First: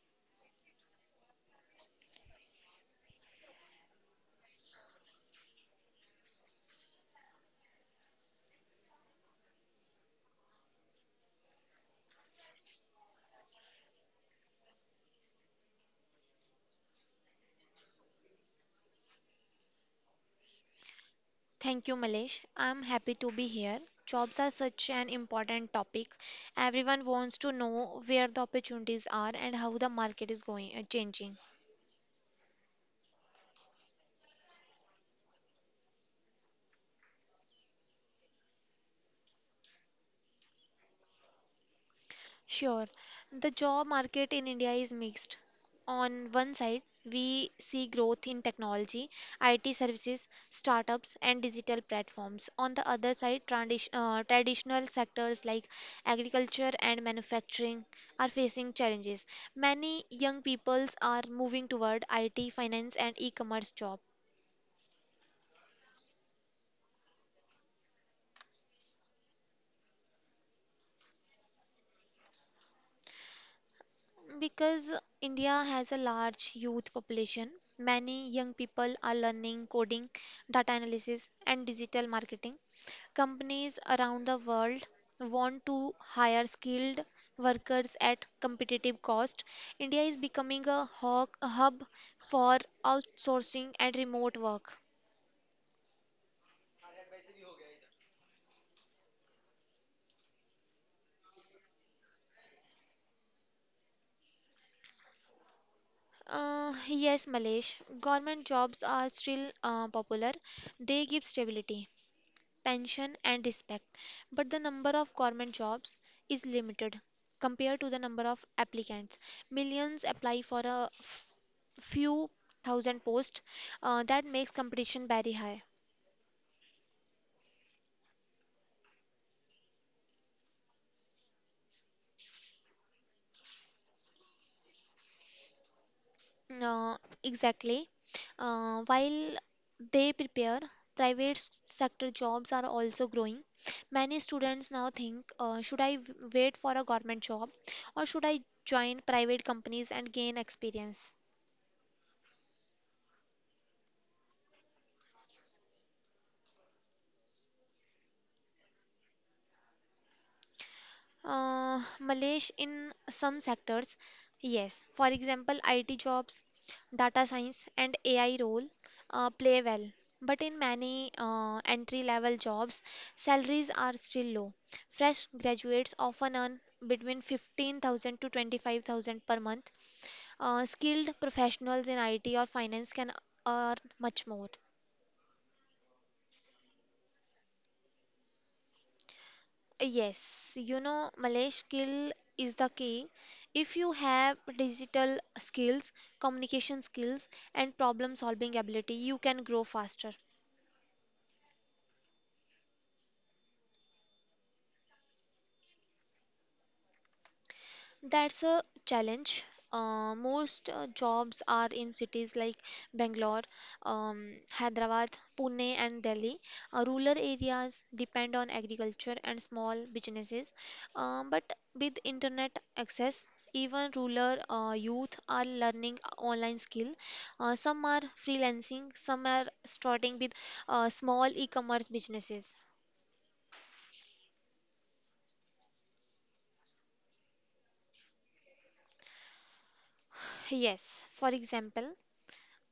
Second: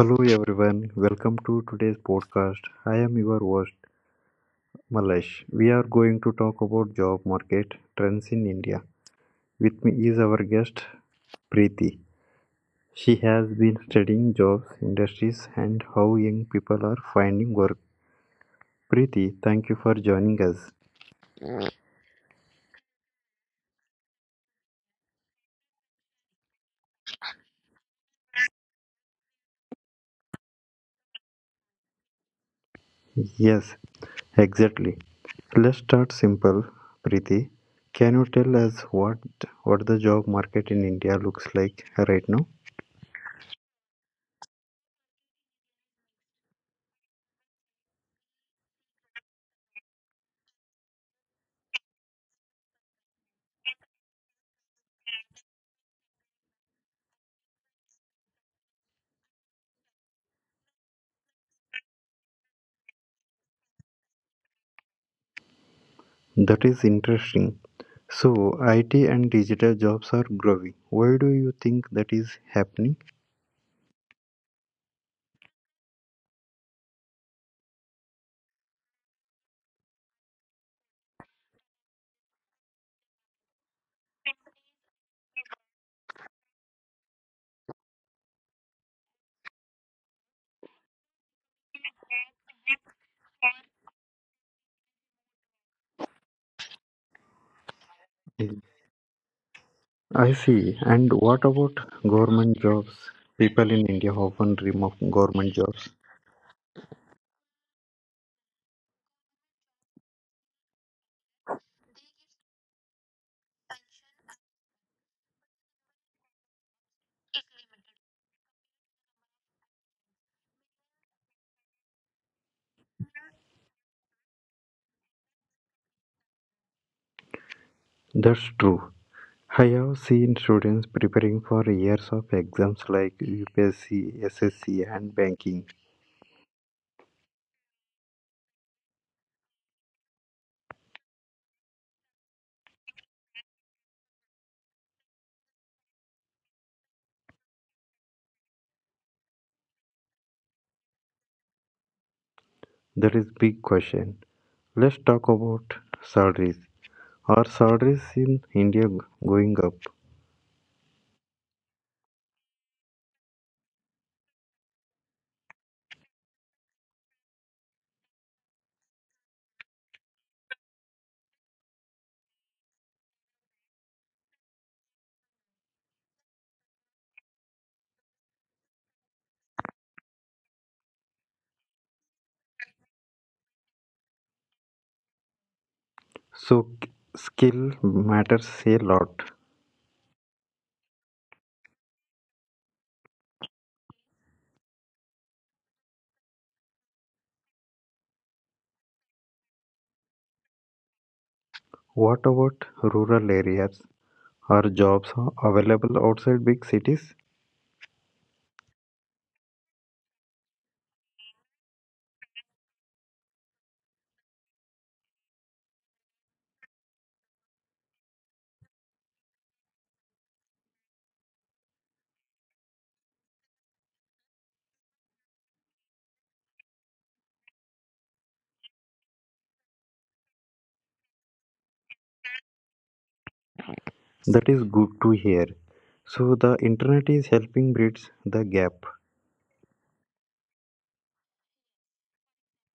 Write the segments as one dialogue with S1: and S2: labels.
S1: Hello everyone, welcome to today's podcast. I am your host Malesh. We are going to talk about job market trends in India. With me is our guest Preeti. She has been studying jobs, industries and how young people are finding work. Preeti, thank you for joining us.
S2: Thank you, Malesh. I'm happy to be here. Jobs are such an important topic. Everyone wants to know where the opportunities are and how the market is going changing.
S1: Yes, exactly. Let's start simple. Preeti, can you tell us what the job market in India looks like right now?
S2: Sure. The job market in India is mixed. On one side, we see growth in technology, IT services, startups, and digital platforms. On the other side, traditional sectors like agriculture and manufacturing are facing challenges. Many young peoples are moving toward IT, finance, and e-commerce jobs.
S1: That is interesting. So, IT and digital jobs are growing. Why do you think that is happening?
S2: Because India has a large youth population, many young people are learning coding, data analysis, and digital marketing. Companies around the world want to hire skilled workers at competitive cost. India is becoming a hub for outsourcing and remote work.
S1: I see. And what about government jobs? People in India often dream of government jobs.
S2: Yes, Malesh, government jobs are still popular. They give stability, pension and respect. But the number of government jobs is limited compared to the number of applicants. Millions apply for a few thousand posts. That makes competition very high.
S1: That's true. I have seen students preparing for years of exams like UPSC, SSC, and banking.
S2: Uh, exactly. While they prepare, private sector jobs are also growing. Many students now think, should I wait for a government job or should I join private companies and gain experience?
S1: That is big question. Let's talk about salaries. Are salaries in India going up?
S2: Malesh, in some sectors, yes. For example, IT jobs, data science, and AI role play well. But in many entry-level jobs, salaries are still low. Fresh graduates often earn between 15,000 to 25,000 per month. Skilled professionals in IT or finance can earn much more.
S1: So skill matters a lot.
S2: Yes, you know, Malay skill is the key. If you have digital skills, communication skills, and problem solving ability, you can grow faster.
S1: What about rural areas? Are jobs available outside big cities?
S2: That's a challenge. Most jobs are in cities like Bangalore, Hyderabad, Pune, and Delhi. Rural areas depend on agriculture and small businesses. But with internet access, even rural youth are learning online skill. Some are freelancing, some are starting with small e-commerce businesses.
S1: That is good to hear. So the internet is helping bridge the gap.
S2: Yes, for example,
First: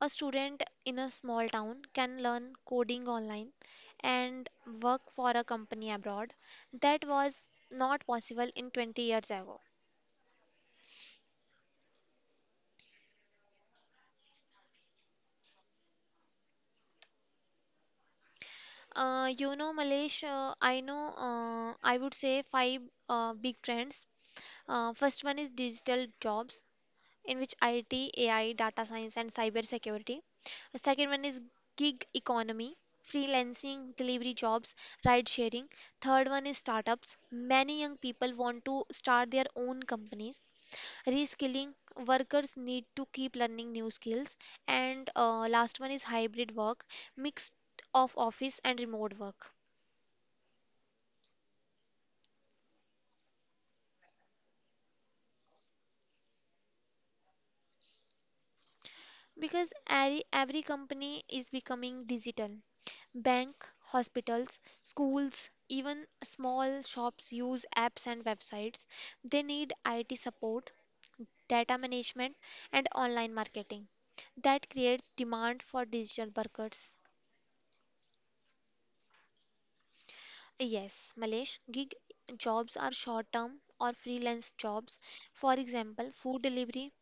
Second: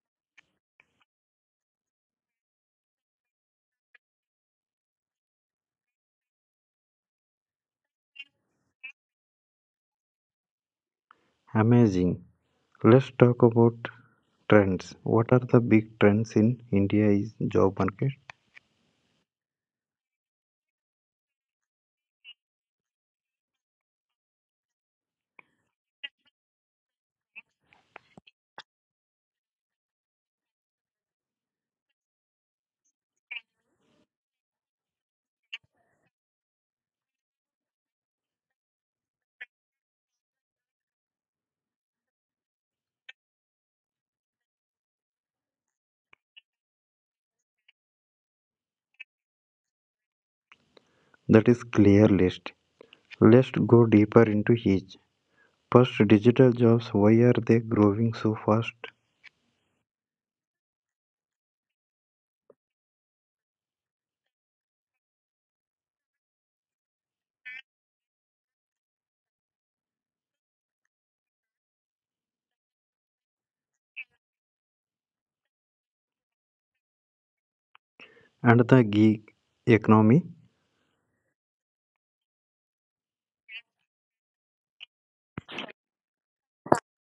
S2: a student in a small town can learn coding online and work for a company abroad. That was not possible in 20 years ago.
S1: Amazing. Let's talk about trends. What are the big trends in India's job market?
S2: Malesh, I would say five big trends. First one is digital jobs, in which IT, AI, data science, and cyber security. The second one is gig economy, freelancing, delivery jobs, ride sharing. Third one is startups. Many young people want to start their own companies. Reskilling, workers need to keep learning new skills. And last one is hybrid work, mixed of office and remote work,
S1: That is clear list. Let's go deeper into each. First, digital jobs. Why are they growing so fast?
S2: because every company is becoming digital. Bank, hospitals, schools, even small shops use apps and websites. They need IT support, data management, and online marketing. That creates demand for digital workers.
S1: And the gig economy.
S2: Yes, Malesh, gig jobs are short term or freelance jobs. For example, food delivery,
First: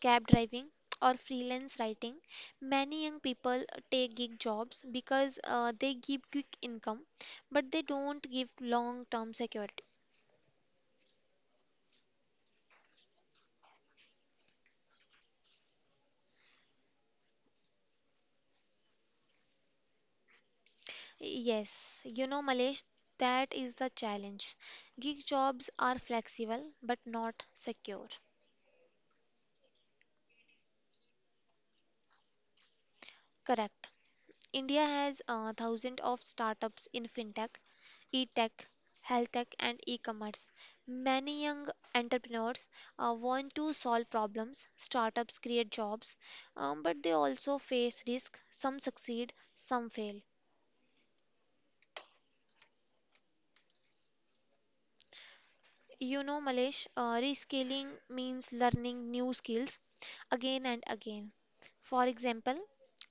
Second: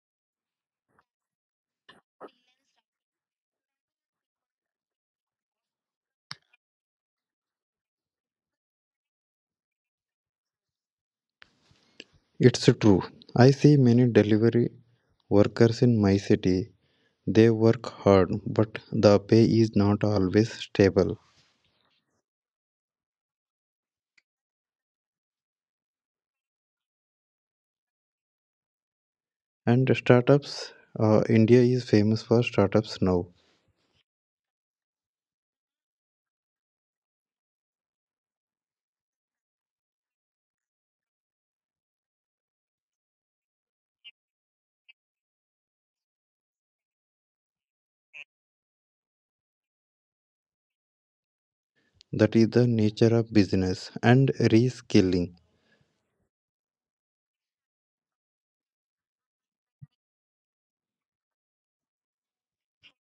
S2: cab driving, or freelance writing. Many young people take gig jobs because they give quick income, but they don't give long term security.
S1: It's true. I see many delivery workers in my city, they work hard, but the pay is not always stable.
S2: Yes, you know, Malesh, that is the challenge. Gig jobs are flexible but not secure.
S1: And startups, India is famous for startups now.
S2: Correct. India has thousands of startups in fintech, e-tech, health tech, and e-commerce. Many young entrepreneurs want to solve problems. Startups create jobs, but they also face risk. Some succeed, some fail.
S1: That is the nature of business and reskilling.
S2: You know, Malesh, rescaling means learning new skills again and again. For example,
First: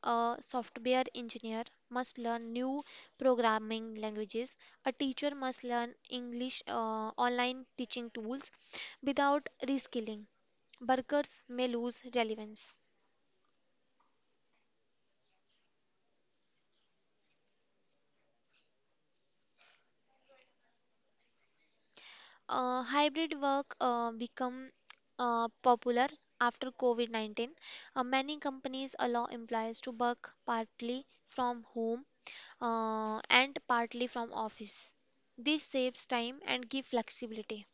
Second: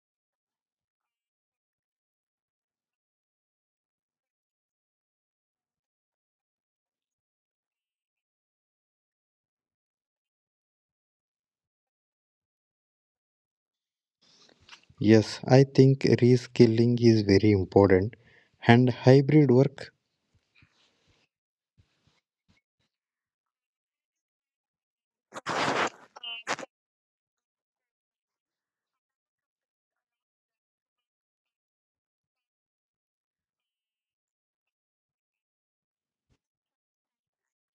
S2: a software engineer must learn new programming languages, a teacher must learn English online teaching tools. Without reskilling, workers may lose relevance.
S1: Yes, I think reskilling is very important. And hybrid work,
S2: Hybrid work become popular after COVID-19. Many companies allow employees to work partly from home and partly from office. This saves time and give flexibility.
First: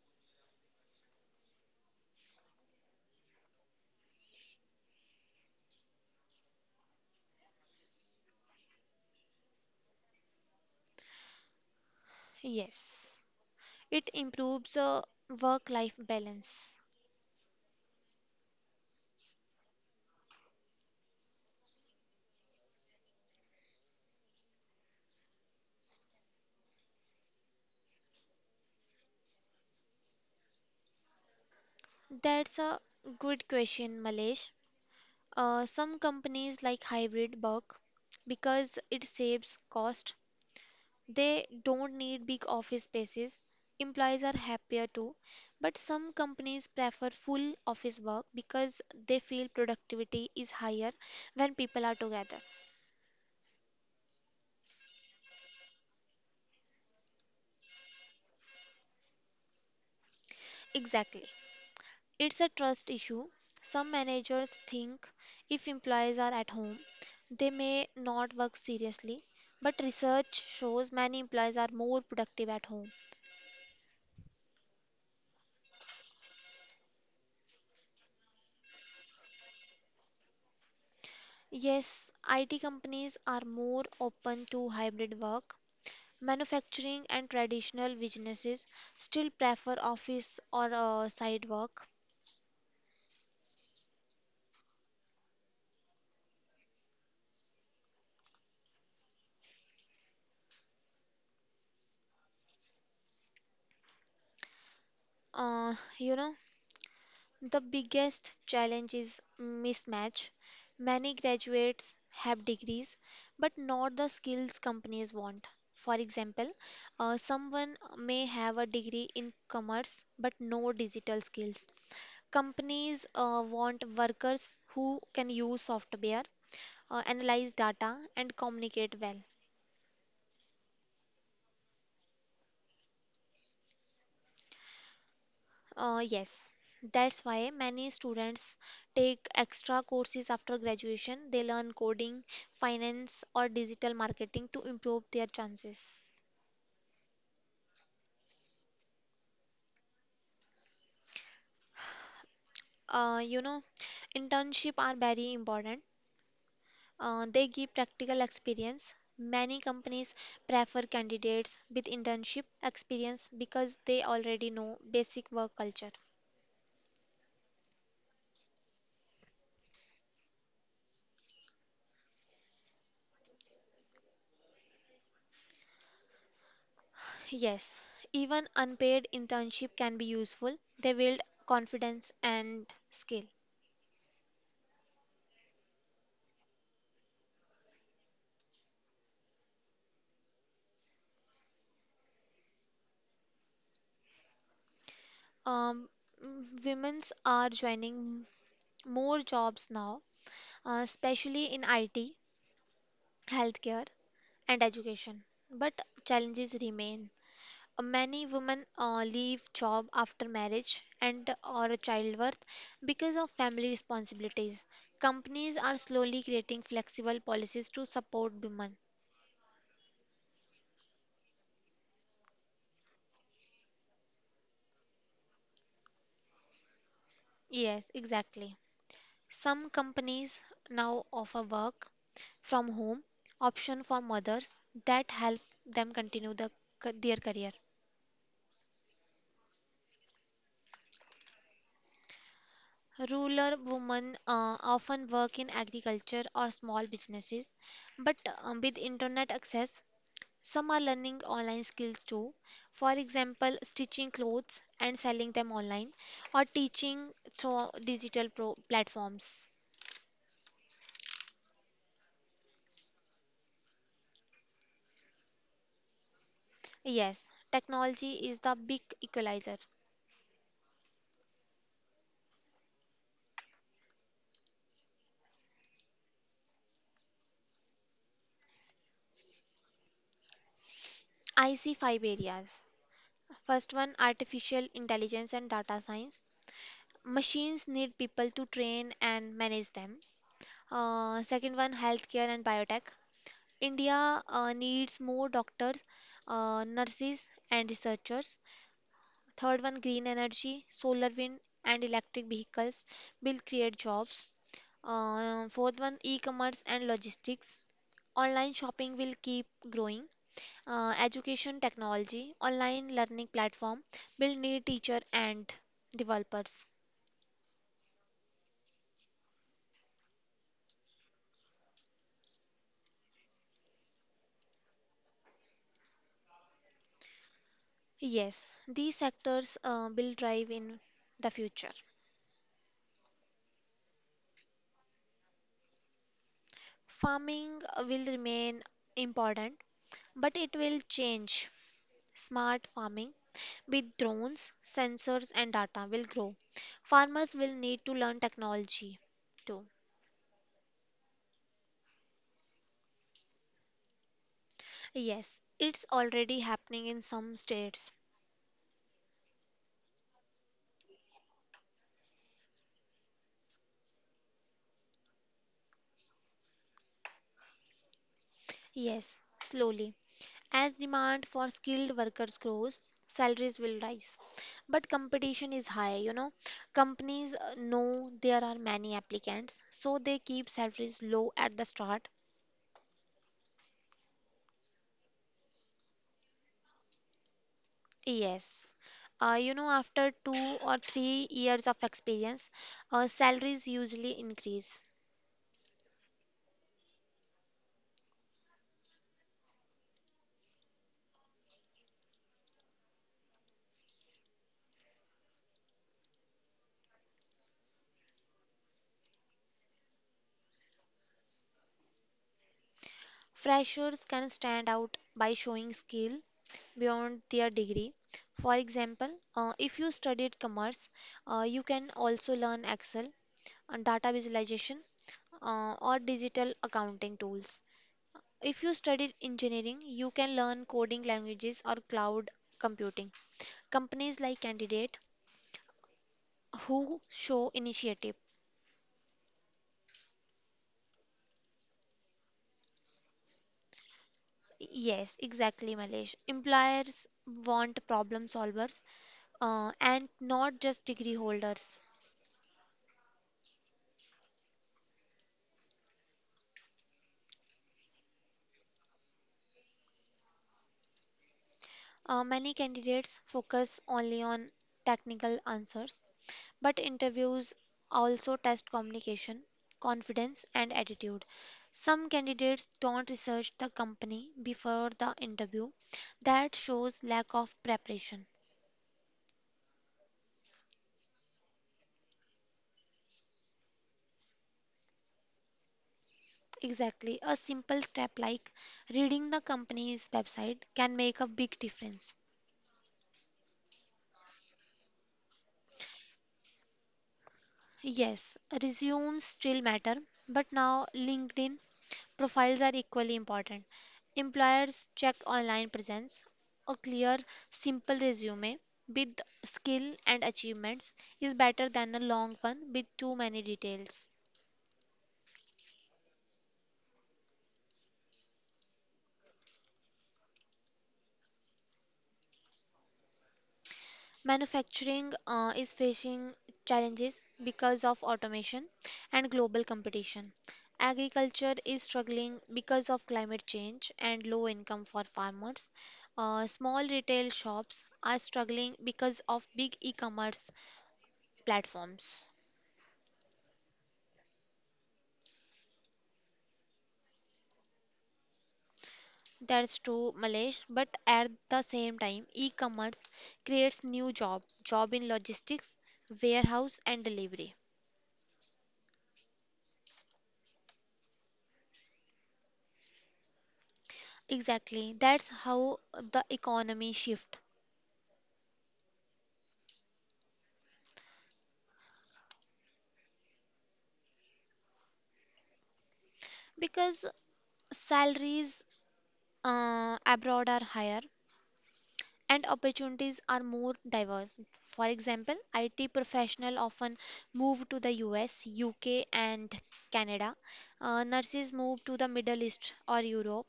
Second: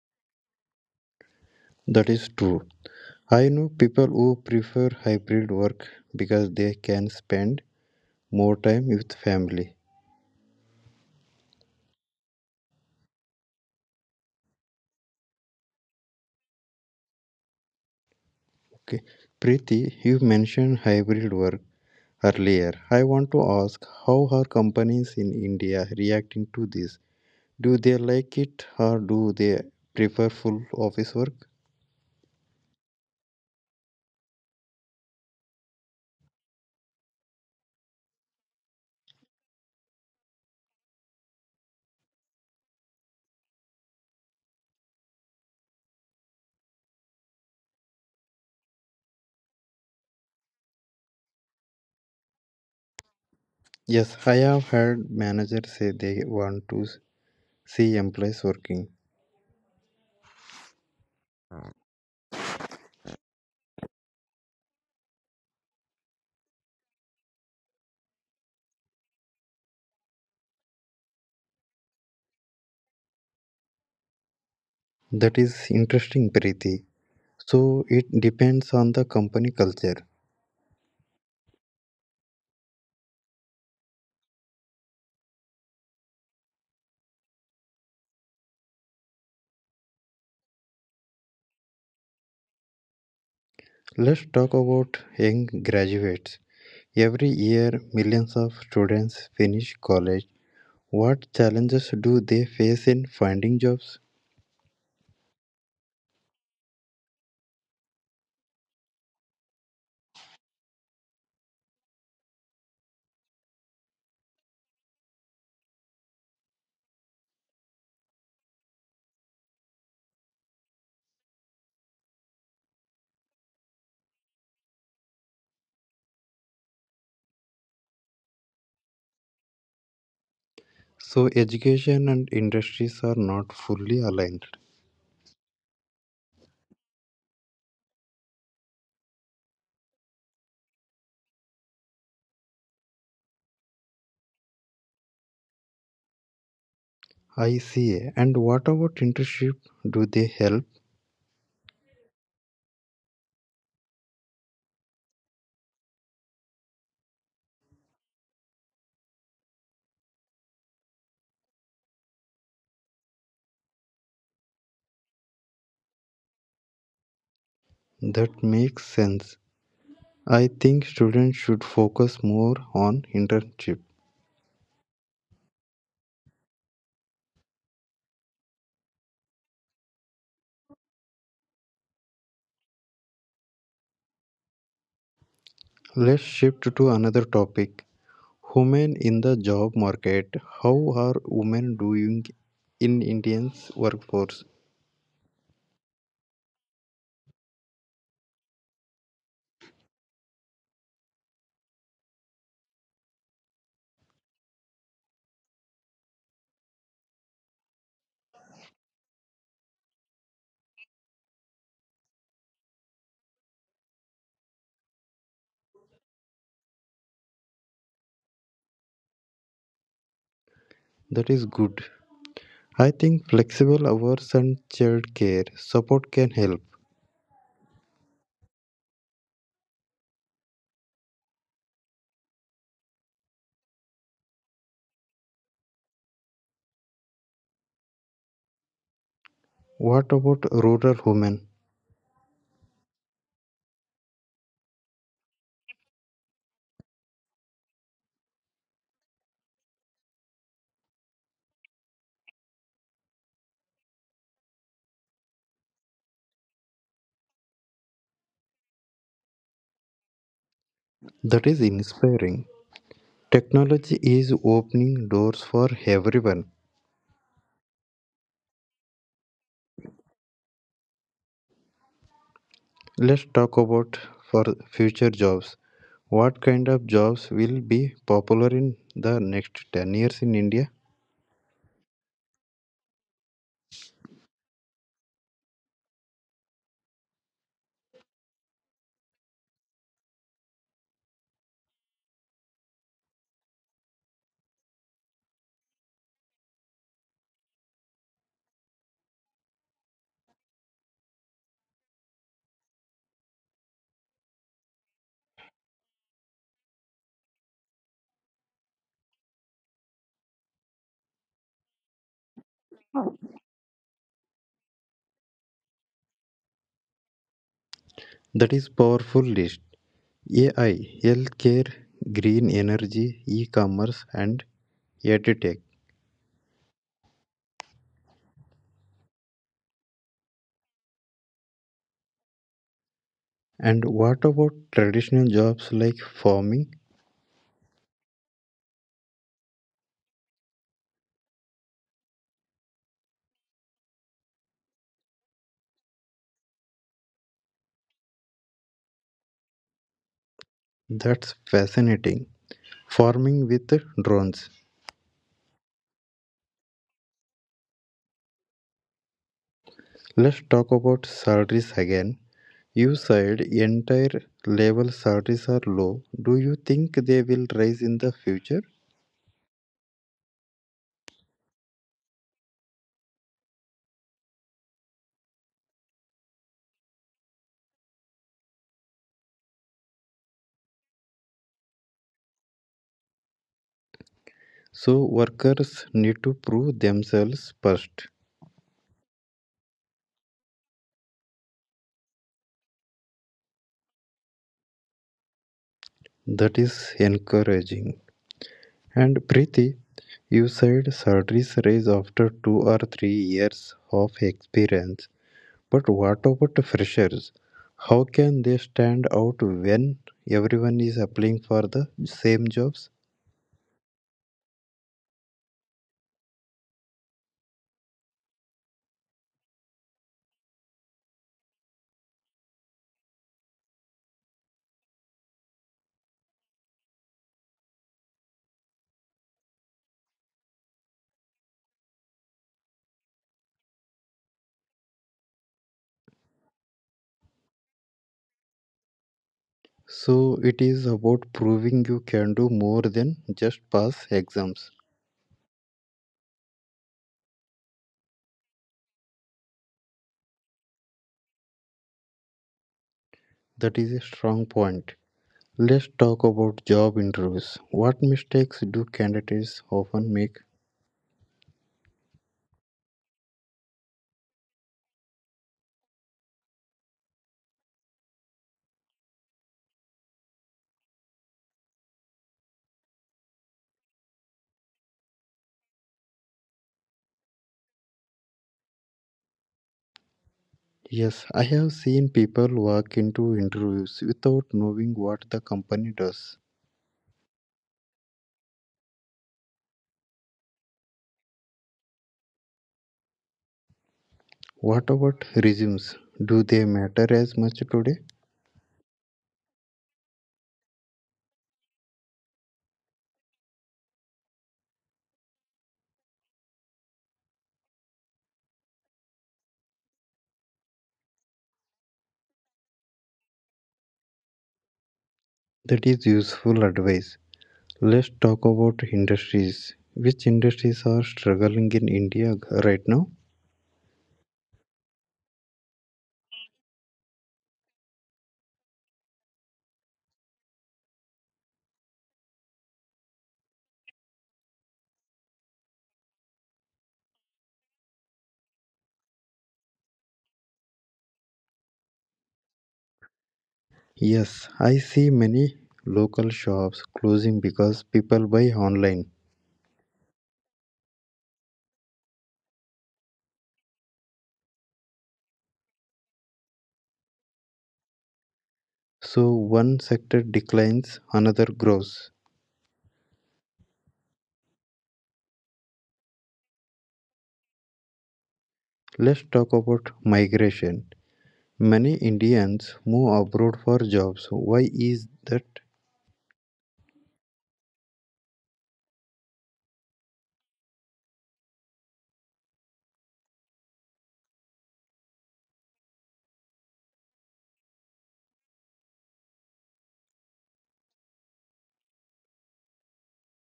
S1: that is true. I know people who prefer hybrid work because they can spend more time with family.
S2: Yes, it improves work-life balance.
S1: Okay. Preeti, you mentioned hybrid work earlier. I want to ask how are companies in India reacting to this? Do they like it or do they prefer full office work?
S2: That's a good question, Malesh. Some companies like hybrid work because it saves cost. They don't need big office spaces. Employees are happier too. But some companies prefer full office work because they feel productivity is higher when people are together.
S1: Yes, I have heard managers say they want to see employees working.
S2: Exactly. It's a trust issue. Some managers think if employees are at home, they may not work seriously, but research shows many employees are more productive at home.
S1: That is interesting, Preeti. So it depends on the company culture.
S2: Yes, IT companies are more open to hybrid work. Manufacturing and traditional businesses still prefer office or side work.
S1: Let's talk about young graduates. Every year, millions of students finish college. What challenges do they face in finding jobs?
S2: You know, the biggest challenge is mismatch. Many graduates have degrees, but not the skills companies want. For example, someone may have a degree in commerce but no digital skills. Companies want workers who can use software, analyze data, and communicate well.
S1: So education and industries are not fully aligned.
S2: Yes, that's why many students take extra courses after graduation. They learn coding, finance, or digital marketing to improve their chances.
S1: I see. And what about internship? Do they help?
S2: Uh, you know, Internship are very important. They give practical experience. Many companies prefer candidates with internship experience because they already know basic work culture.
S1: That makes sense. I think students should focus more on internship.
S2: Yes, even unpaid internship can be useful. They build confidence and skill.
S1: Let's shift to another topic. Women in the job market. How are women doing in Indian's workforce?
S2: Um, women's are joining more jobs now, especially in IT, healthcare, and education. But challenges remain. Many women leave job after marriage and or childbirth because of family responsibilities. Companies are slowly creating flexible policies to support women.
S1: That is good. I think flexible hours and child care support can help.
S2: Yes, exactly. Some companies now offer work from home option for mothers that help them continue their career.
S1: What about rural women?
S2: Rural women often work in agriculture or small businesses, but with internet access, some are learning online skills too. For example, stitching clothes and selling them online, or teaching through platforms.
S1: That is inspiring. Technology is opening doors for everyone.
S2: Yes, technology is the big equalizer.
S1: Let's talk about for future jobs. What kind of jobs will be popular in the next 10 years in India?
S2: I see 5 areas. First one, artificial intelligence and data science. Machines need people to train and manage them. Second one, healthcare and biotech. India needs more doctors, nurses, and researchers. Third one, green energy, solar, wind, and electric vehicles will create jobs. Fourth one, e-commerce and logistics. Online shopping will keep growing. Education technology, online learning platform will need teacher and developers.
S1: That is powerful list. AI, healthcare, green energy, e-commerce and edtech.
S2: Yes, these sectors will drive in the future.
S1: And what about traditional jobs like farming?
S2: Farming will remain important, but it will change. Smart farming with drones, sensors, and data will grow. Farmers will need to learn technology too.
S1: That's fascinating. Farming with drones.
S2: Yes, it's already happening in some states.
S1: Let's talk about salaries again. You said entire level salaries are low. Do you think they will rise in the future?
S2: Yes, slowly. As demand for skilled workers grows, salaries will rise. But competition is high, you know. Companies know there are many applicants, so they keep salaries low at the start.
S1: So workers need to prove themselves first.
S2: Yes. You know, after 2 or 3 years of experience, salaries usually increase.
S1: That is encouraging. And Preeti, you said salaries rise after 2 or 3 years of experience. But what about freshers? How can they stand out when everyone is applying for the same jobs?
S2: Freshers can stand out by showing skill beyond their degree. For example, if you studied commerce, you can also learn Excel and data visualization or digital accounting tools. If you studied engineering, you can learn coding languages or cloud computing. Companies like candidate who show initiative.
S1: So it is about proving you can do more than just pass exams.
S2: Yes, exactly, Malesh. Employers want problem solvers and not just degree holders.
S1: That is a strong point. Let's talk about job interviews. What mistakes do candidates often make?
S2: Many candidates focus only on technical answers, but interviews also test communication, confidence, and attitude. Some candidates don't research the company before the interview. That shows lack of preparation.
S1: Yes, I have seen people walk into interviews without knowing what the company does.
S2: Exactly. A simple step like reading the company's website can make a big difference.
S1: What about resumes? Do they matter as much today?
S2: Yes, resumes still matter, but now LinkedIn profiles are equally important. Employers check online presence. A clear, simple resume with skill and achievements is better than a long one with too many details.
S1: That is useful advice. Let's talk about industries. Which industries are struggling in India right now?
S2: Manufacturing is facing challenges because of automation and global competition. Agriculture is struggling because of climate change and low income for farmers. Small retail shops are struggling because of big e commerce platforms.
S1: Yes, I see many local shops closing because people buy online.
S2: That's true, Malesh, but at the same time, e-commerce creates job in logistics, warehouse and delivery.
S1: So one sector declines, another grows.
S2: Exactly, that's how the economy shift.
S1: Let's talk about migration. Many Indians move abroad for jobs. Why is that?
S2: Because salaries abroad are higher and opportunities are more diverse. For example, IT professional often move to the US, UK and Canada. Nurses move to the Middle East or Europe.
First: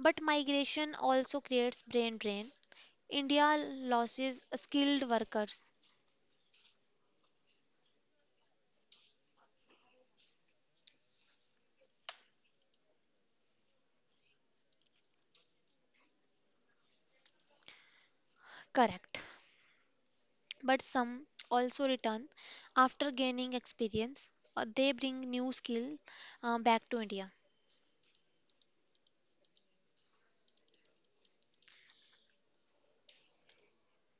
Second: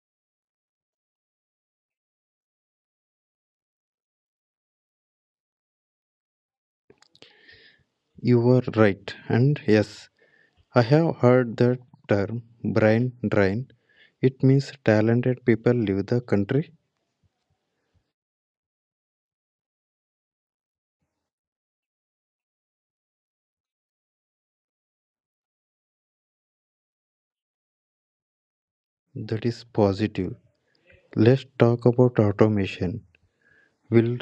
S2: But migration also creates brain drain. India loses skilled workers,
S1: You were right. And yes, I have heard that term brain drain. It means talented people leave the country.
S2: correct, but some also return after gaining experience. They bring new skill back to India.
S1: That is positive. Let's talk about automation. Will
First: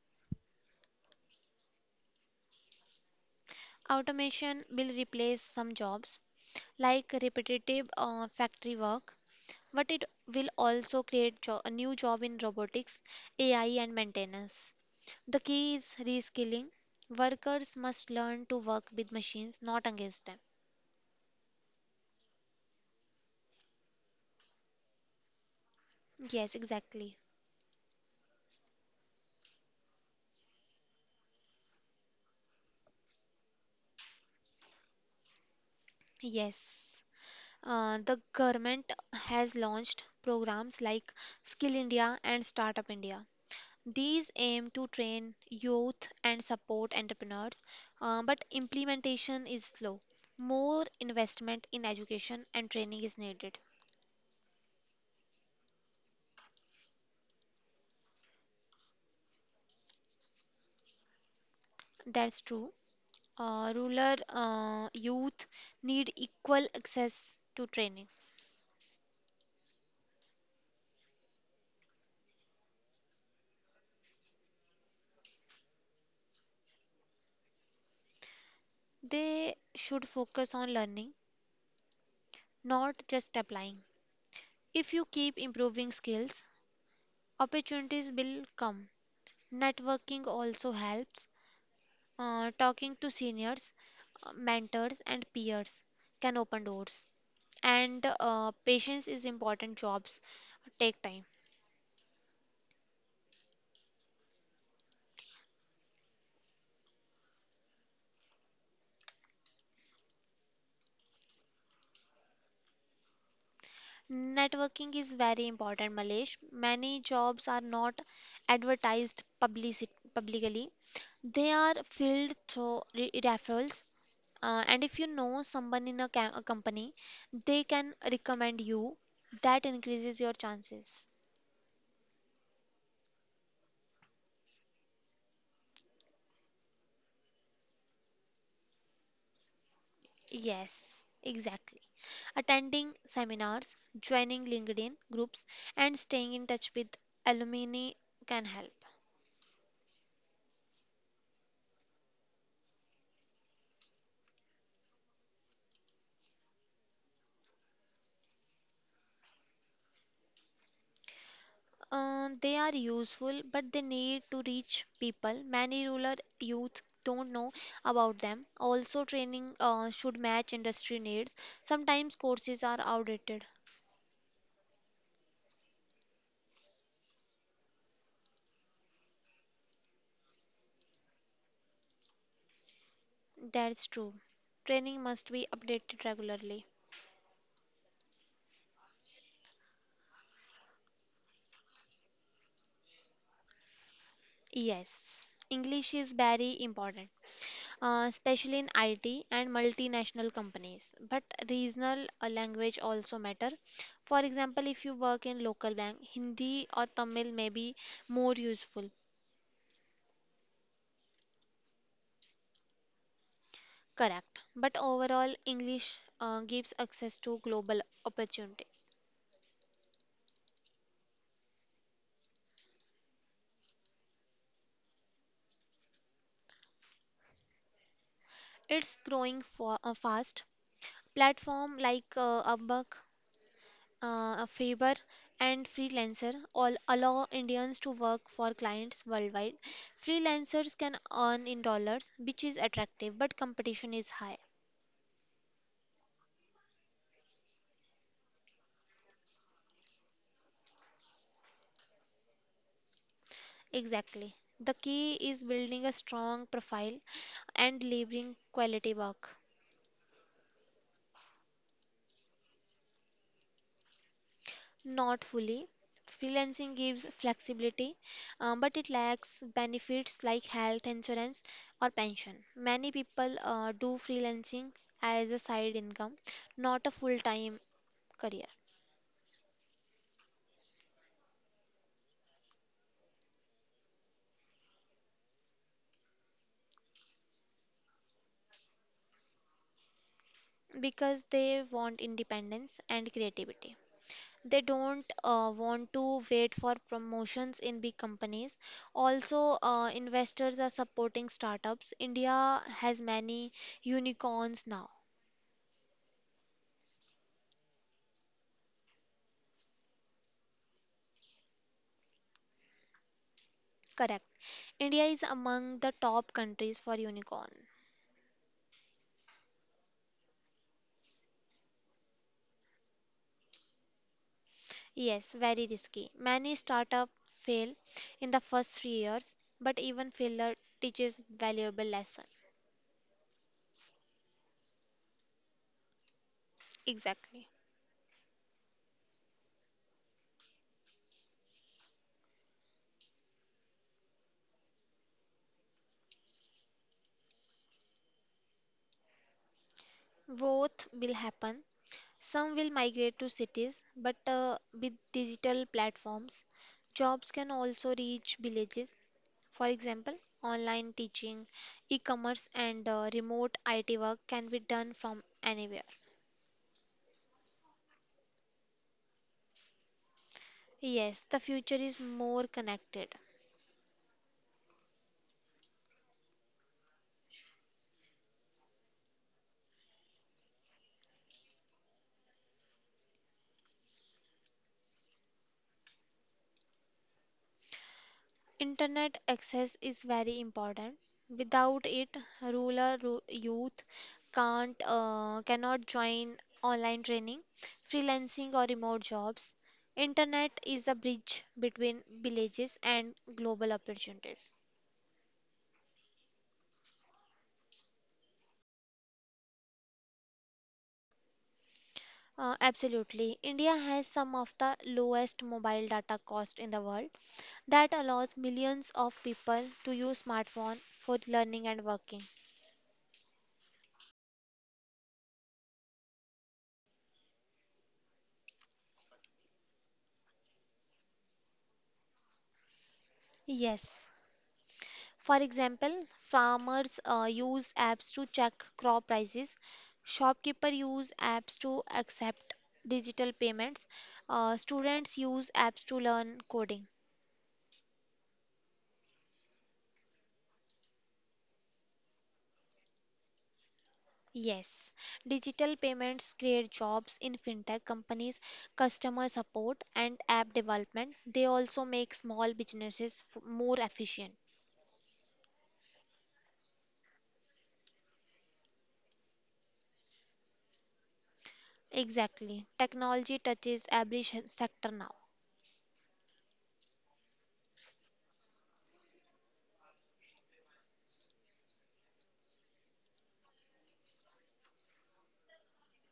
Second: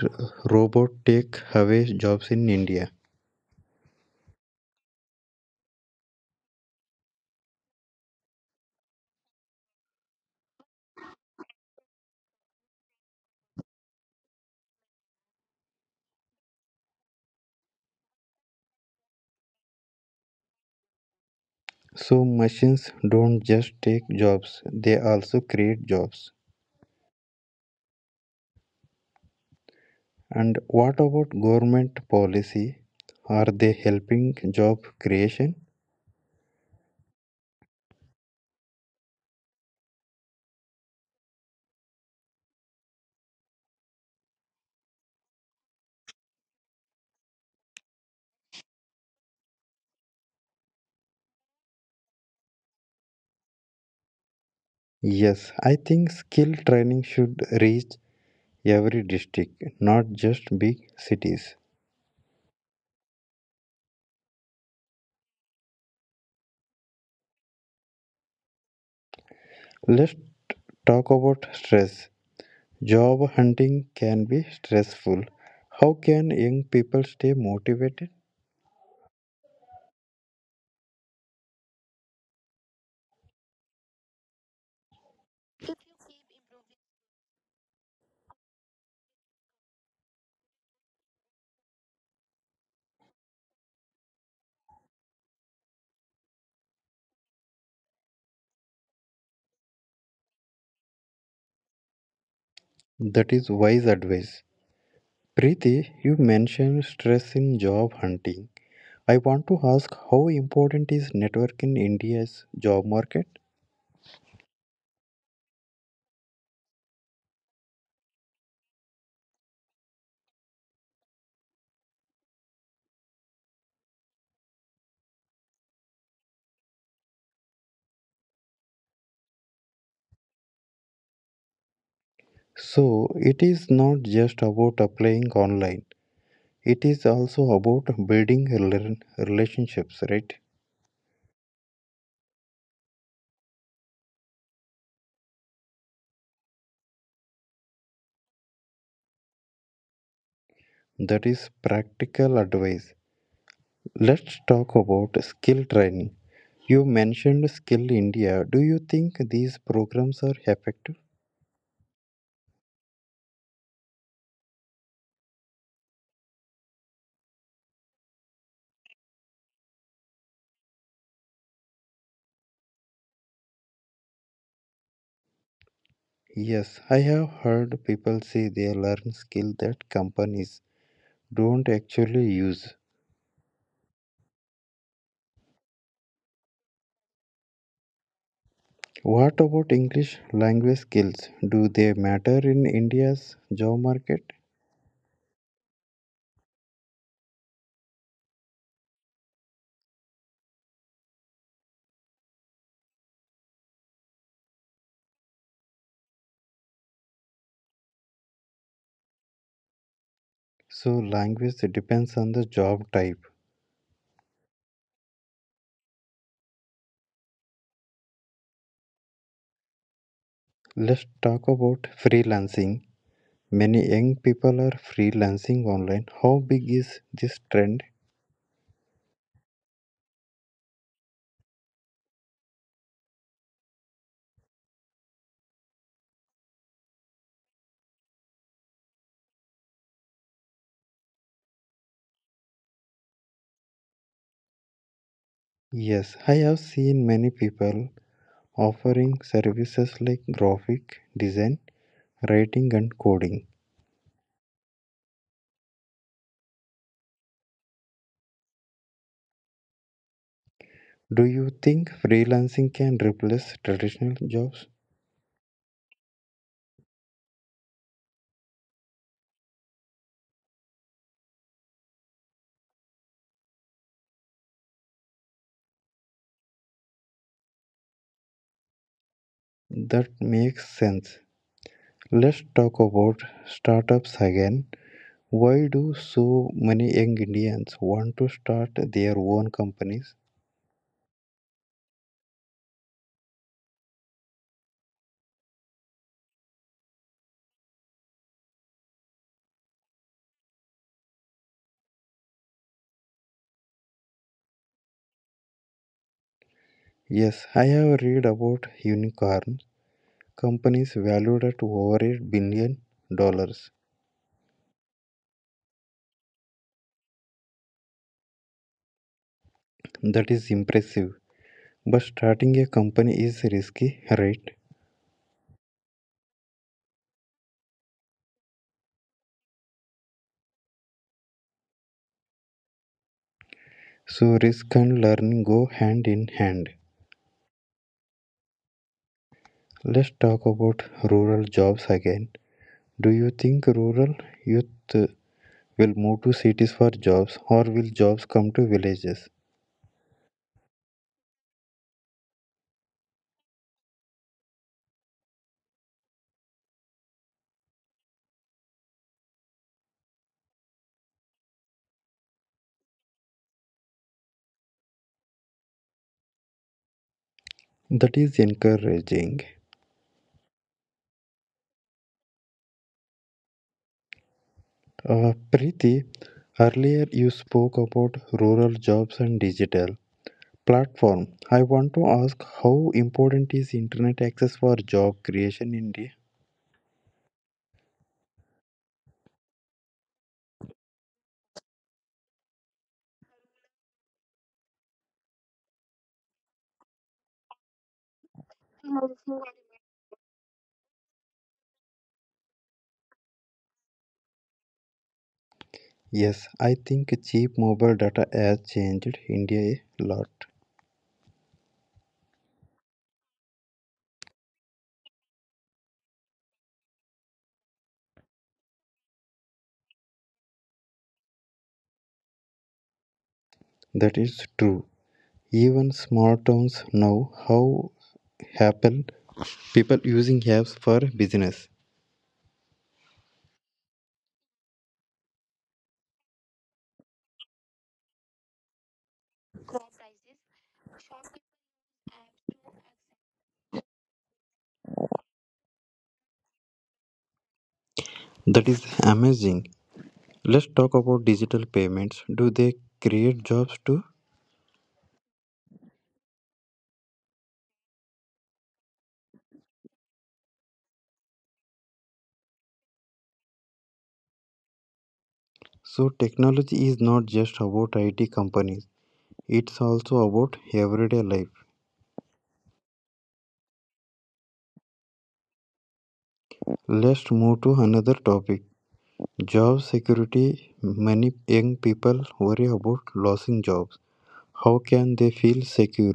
S1: robot take away jobs in India?
S2: Automation will replace some jobs like repetitive factory work, but it will also create a new job in robotics, AI, and maintenance. The key is reskilling. Workers must learn to work with machines, not against them.
S1: So machines don't just take jobs, they also create jobs.
S2: Yes, exactly.
S1: And what about government policy? Are they helping job creation?
S2: Yes. The government has launched programs like Skill India and Startup India. These aim to train youth and support entrepreneurs, but implementation is slow. More investment in education and training is needed.
S1: Yes, I think skill training should reach every district, not just big cities.
S2: That's true. Rural youth need equal access to training.
S1: Let's talk about stress. Job hunting can be stressful. How can young people stay motivated?
S2: They should focus on learning, not just applying. If you keep improving skills, opportunities will come. Networking also helps. Talking to seniors, mentors, and peers can open doors. And patience is important. Jobs take time.
S1: That is wise advice. Preeti, you mentioned stress in job hunting. I want to ask how important is network in India's job market?
S2: Networking is very important, Malesh. Many jobs are not advertised publicly. They are filled through referrals. And if you know someone in a company, they can recommend you. That increases your chances.
S1: So, it is not just about applying online. It is also about building relationships, right?
S2: Yes, exactly. Attending seminars, joining LinkedIn groups, and staying in touch with alumni can help.
S1: That is practical advice. Let's talk about skill training. You mentioned Skill India. Do you think these programs are effective?
S2: They are useful, but they need to reach people. Many rural youth don't know about them. Also, training should match industry needs. Sometimes courses are outdated.
S1: Yes, I have heard people say they learn skill that companies don't actually use.
S2: That's true. Training must be updated regularly.
S1: What about English language skills? Do they matter in India's job market?
S2: Yes, English is very important, especially in IT and multinational companies. But regional language also matter. For example, if you work in local bank, Hindi or Tamil may be more useful.
S1: So, language depends on the job type.
S2: Correct. But overall, English gives access to global opportunities.
S1: Let's talk about freelancing. Many young people are freelancing online. How big is this trend?
S2: It's growing for, fast. Platform like Upwork, a Faber and freelancer all allow Indians to work for clients worldwide. Freelancers can earn in dollars, which is attractive, but competition is high.
S1: Yes, I have seen many people offering services like graphic design, writing, and coding.
S2: Exactly. The key is building a strong profile and delivering quality work.
S1: Do you think freelancing can replace traditional jobs?
S2: Not fully. Freelancing gives flexibility, but it lacks benefits like health insurance or pension. Many people do freelancing as a side income, not a full time career
S1: That makes sense. Let's talk about startups again. Why do so many young Indians want to start their own companies?
S2: because they want independence and creativity. They don't want to wait for promotions in big companies. Also, investors are supporting startups. India has many unicorns now.
S1: Yes, I have read about unicorn companies valued at over 8 billion dollars.
S2: Correct. India is among the top countries for unicorn.
S1: That is impressive. But starting a company is risky, right?
S2: Yes, very risky. Many startups fail in the first 3 years, but even failure teaches valuable lesson.
S1: So risk and learning go hand in hand.
S2: Exactly.
S1: Let's talk about rural jobs again. Do you think rural youth will move to cities for jobs or will jobs come to villages?
S2: Both will happen. Some will migrate to cities, but with digital platforms, jobs can also reach villages. For example, online teaching, e-commerce, and remote IT work can be done from anywhere.
S1: That is encouraging.
S2: Yes, the future is more connected.
S1: Preeti, earlier you spoke about rural jobs and digital platform. I want to ask how important is internet access for job creation in India?
S2: Internet access is very important. Without it, rural youth can't cannot join online training, freelancing or remote jobs. Internet is the bridge between villages and global opportunities.
S1: Yes, I think cheap mobile data has changed India a lot.
S2: Absolutely. India has some of the lowest mobile data cost in the world. That allows millions of people to use smartphone for learning and working.
S1: That is true. Even small towns know how happen people using apps for business.
S2: Yes. For example, farmers use apps to check crop prices, shopkeepers use apps to accept digital payments, students use apps to learn coding.
S1: That is amazing. Let's talk about digital payments. Do they create jobs too?
S2: Yes, digital payments create jobs in fintech companies, customer support, and app development. They also make small businesses more efficient.
S1: So, technology is not just about IT companies, it's also about everyday life.
S2: Exactly. Technology touches every sector now.
S1: Let's move to another topic job security. Many young people worry about losing jobs. How can they feel secure?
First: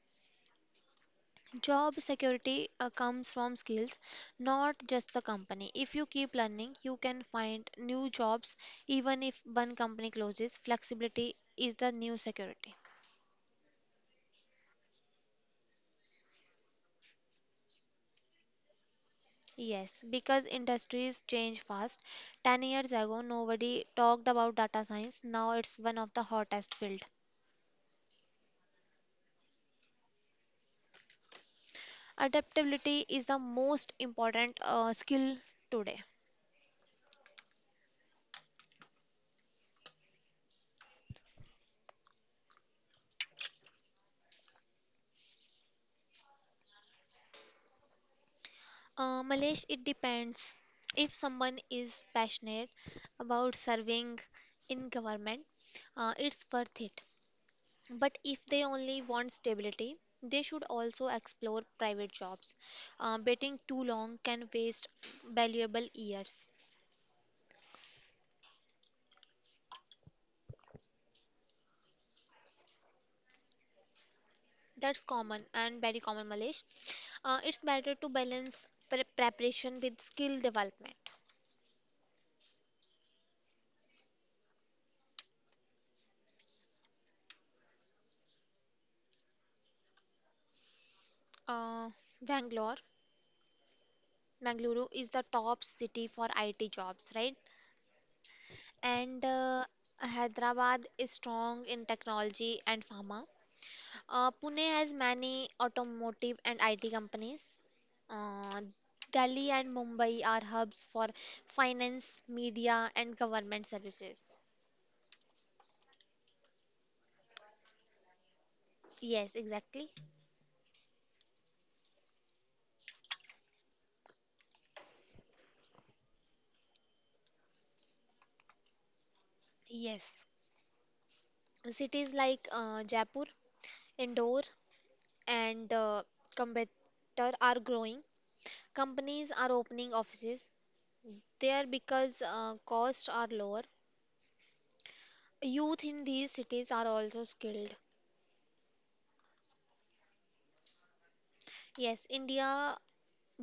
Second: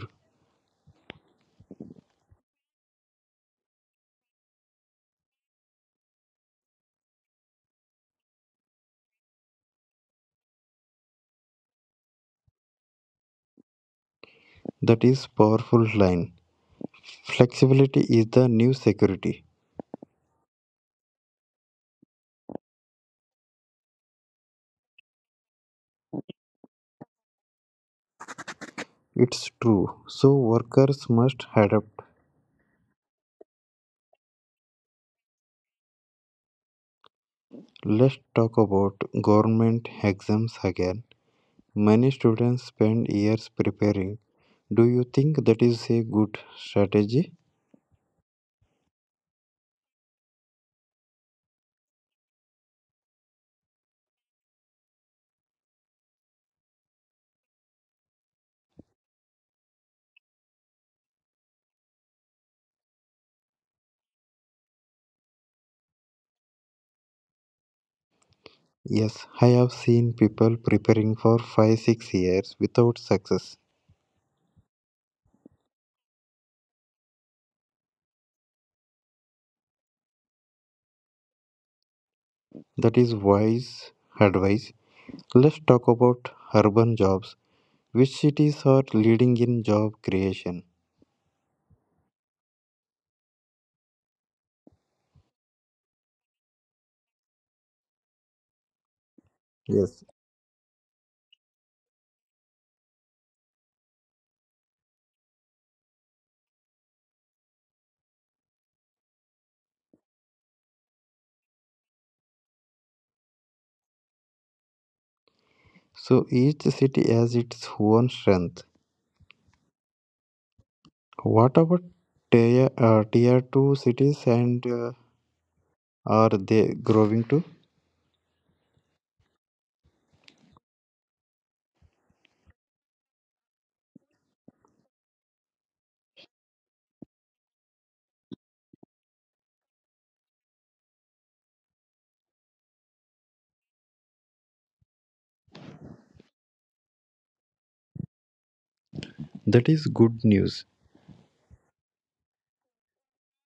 S2: Job security comes from skills, not just the company. If you keep learning, you can find new jobs even if one company closes. Flexibility is the new security.
S1: That is powerful line. Flexibility is the new security.
S2: Yes, because industries change fast. 10 years ago, nobody talked about data science. Now it's one of the hottest field.
S1: It's true. So workers must adapt.
S2: Adaptability is the most important skill today.
S1: Let's talk about government exams again. Many students spend years preparing. Do you think that is a good strategy?
S2: Malesh, it depends. If someone is passionate about serving in government, it's worth it. But if they only want stability, they should also explore private jobs. Waiting too long can waste valuable years.
S1: Yes, I have seen people preparing for 5 6 years without success.
S2: That's common and very common, Malesh. It's better to balance preparation with skill development.
S1: That is wise advice. Let's talk about urban jobs. Which cities are leading in job creation?
S2: Uh, Bangalore, Bangalore is the top city for IT jobs, right? And
S1: Yes.
S2: Hyderabad is strong in technology and pharma. Pune has many automotive and IT companies. Uh, Delhi and Mumbai are hubs for finance, media, and government services.
S1: So each city has its own strength.
S2: Yes, exactly.
S1: What about tier 2 cities and are they growing too?
S2: Yes. Cities like Jaipur, Indore, and Coimbatore are growing. Companies are opening offices there because costs are lower. Youth in these cities are also skilled.
S1: That is good news.
S2: Yes, India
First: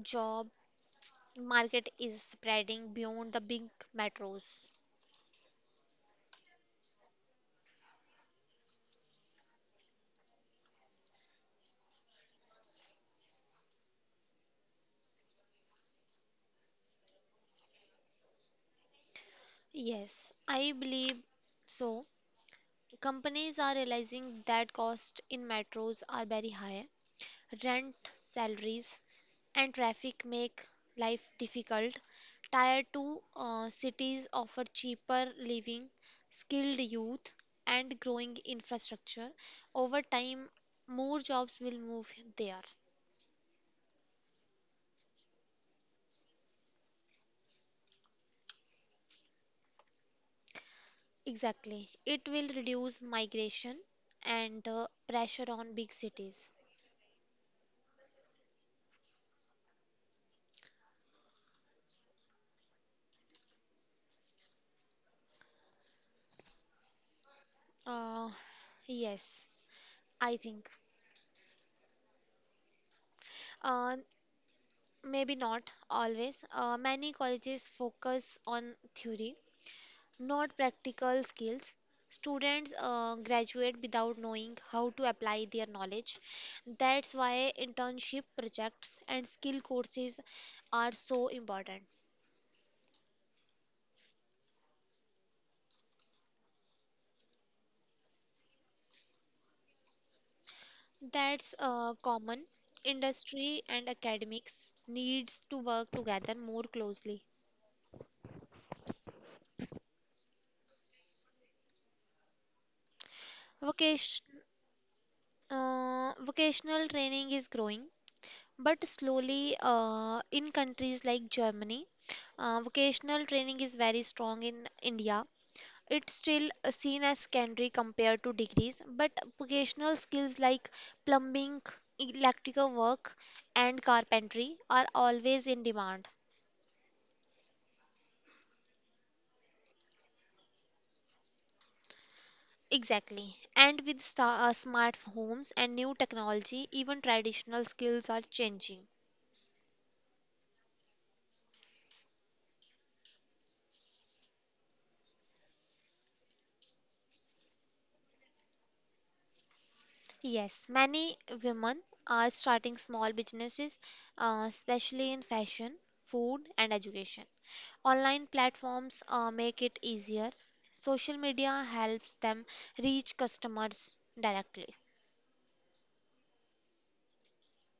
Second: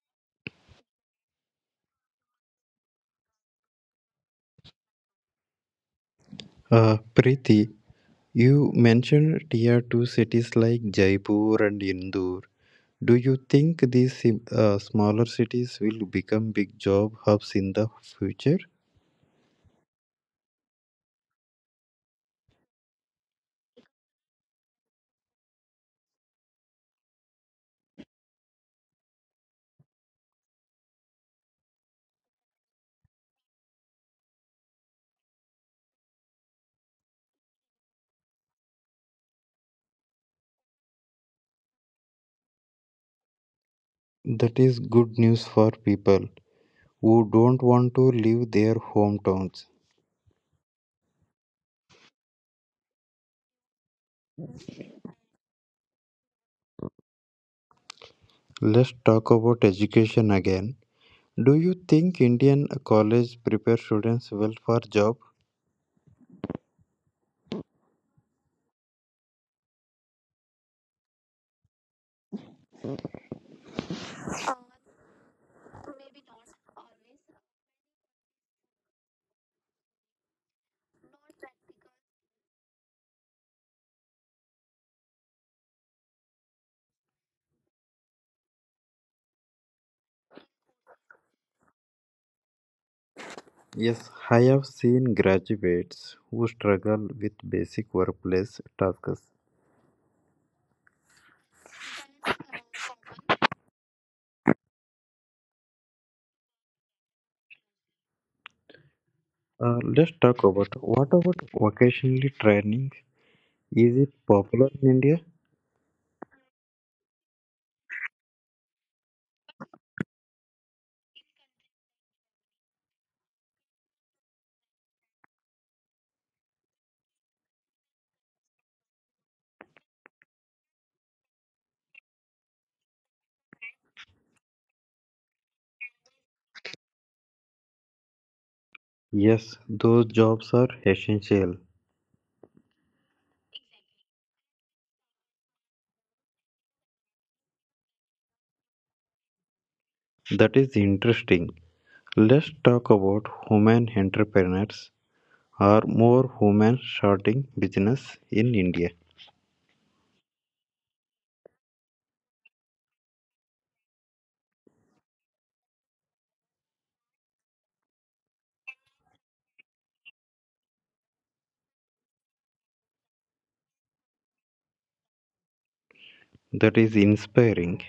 S2: job market is spreading beyond the big metros.
S1: Preeti, you mentioned tier 2 cities like Jaipur and Indore. Do you think these smaller cities will become big job hubs in the future?
S2: Yes, I believe so. Companies are realizing that costs in metros are very high. Rent, salaries, and traffic make life difficult. Tier 2 cities offer cheaper living, skilled youth, and growing infrastructure. Over time, more jobs will move there.
S1: That is good news for people who don't want to leave their hometowns.
S2: Exactly. It will reduce migration and pressure on big cities.
S1: Let's talk about education again. Do you think Indian college prepare students well for job?
S2: Uh, yes, I think. Uh, Maybe not always. Many colleges focus on theory, not practical skills. Students graduate without knowing how to apply their knowledge. That's why internship projects and skill courses are so important.
S1: Yes, I have seen graduates who struggle with basic workplace tasks.
S2: That's common. Industry and academics needs to work together more closely.
S1: Let's talk about what about vocational training? Is it
S2: Vocation,
S1: popular in India?
S2: vocational training is growing, but slowly in countries like Germany, vocational training is very strong in India. It's still seen as secondary compared to degrees, but vocational skills like plumbing, electrical work, and carpentry are always in demand.
S1: Yes, those jobs are essential.
S2: Exactly. And with smart homes and new technology, even traditional skills are changing.
S1: That is interesting. Let's talk about women entrepreneurs. Are more women starting business in India?
S2: Yes, many women are starting small businesses, especially in fashion, food, and education. Online platforms make it easier. Social media helps them reach customers directly.
S1: That is inspiring.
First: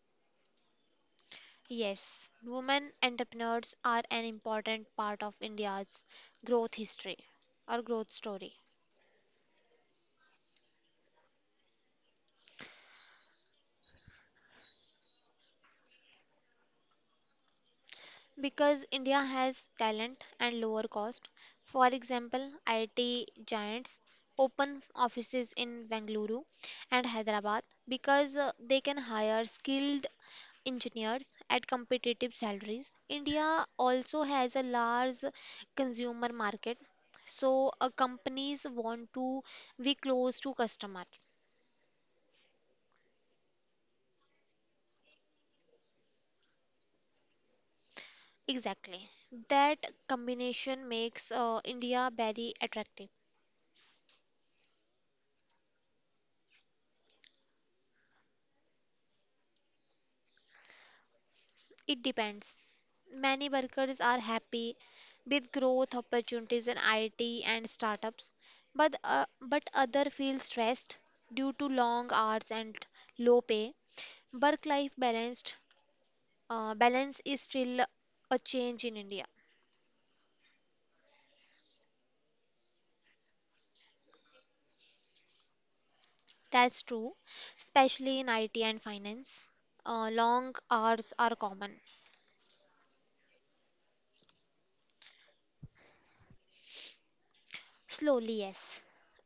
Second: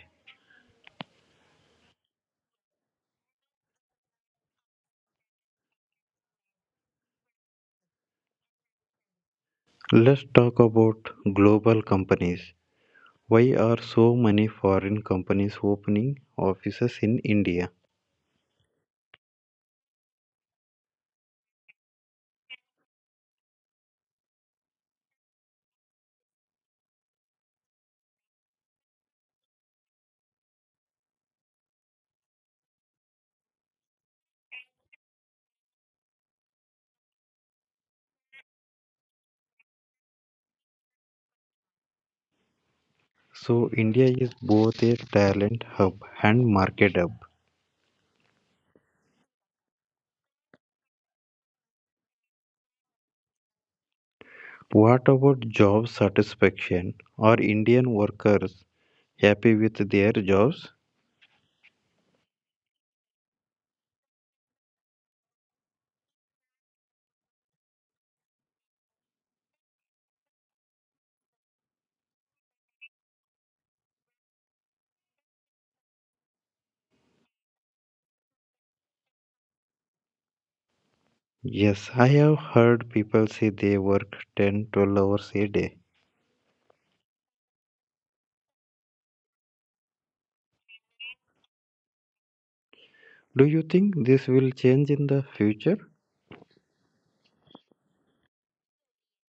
S2: Yes, women entrepreneurs are an important part of India's growth history or growth story.
S1: Let's talk about global companies. Why are so many foreign companies opening offices in India?
S2: Because India has talent and lower cost. For example, IT giants open offices in Bengaluru and Hyderabad because they can hire skilled engineers at competitive salaries. India also has a large consumer market, so companies want to be close to customer.
S1: So India is both a talent hub and market hub.
S2: Exactly. That combination makes India very attractive.
S1: What about job satisfaction? Are Indian workers happy with their jobs?
S2: It depends. Many workers are happy with growth opportunities in IT and startups, but other feel stressed due to long hours and low pay. Work-life balance is still a change in India.
S1: Yes, I have heard people say they work 10 12 hours a day.
S2: That's true, especially in IT and finance. Long hours are common.
S1: Do you think this will change in the future?
S2: Slowly, yes.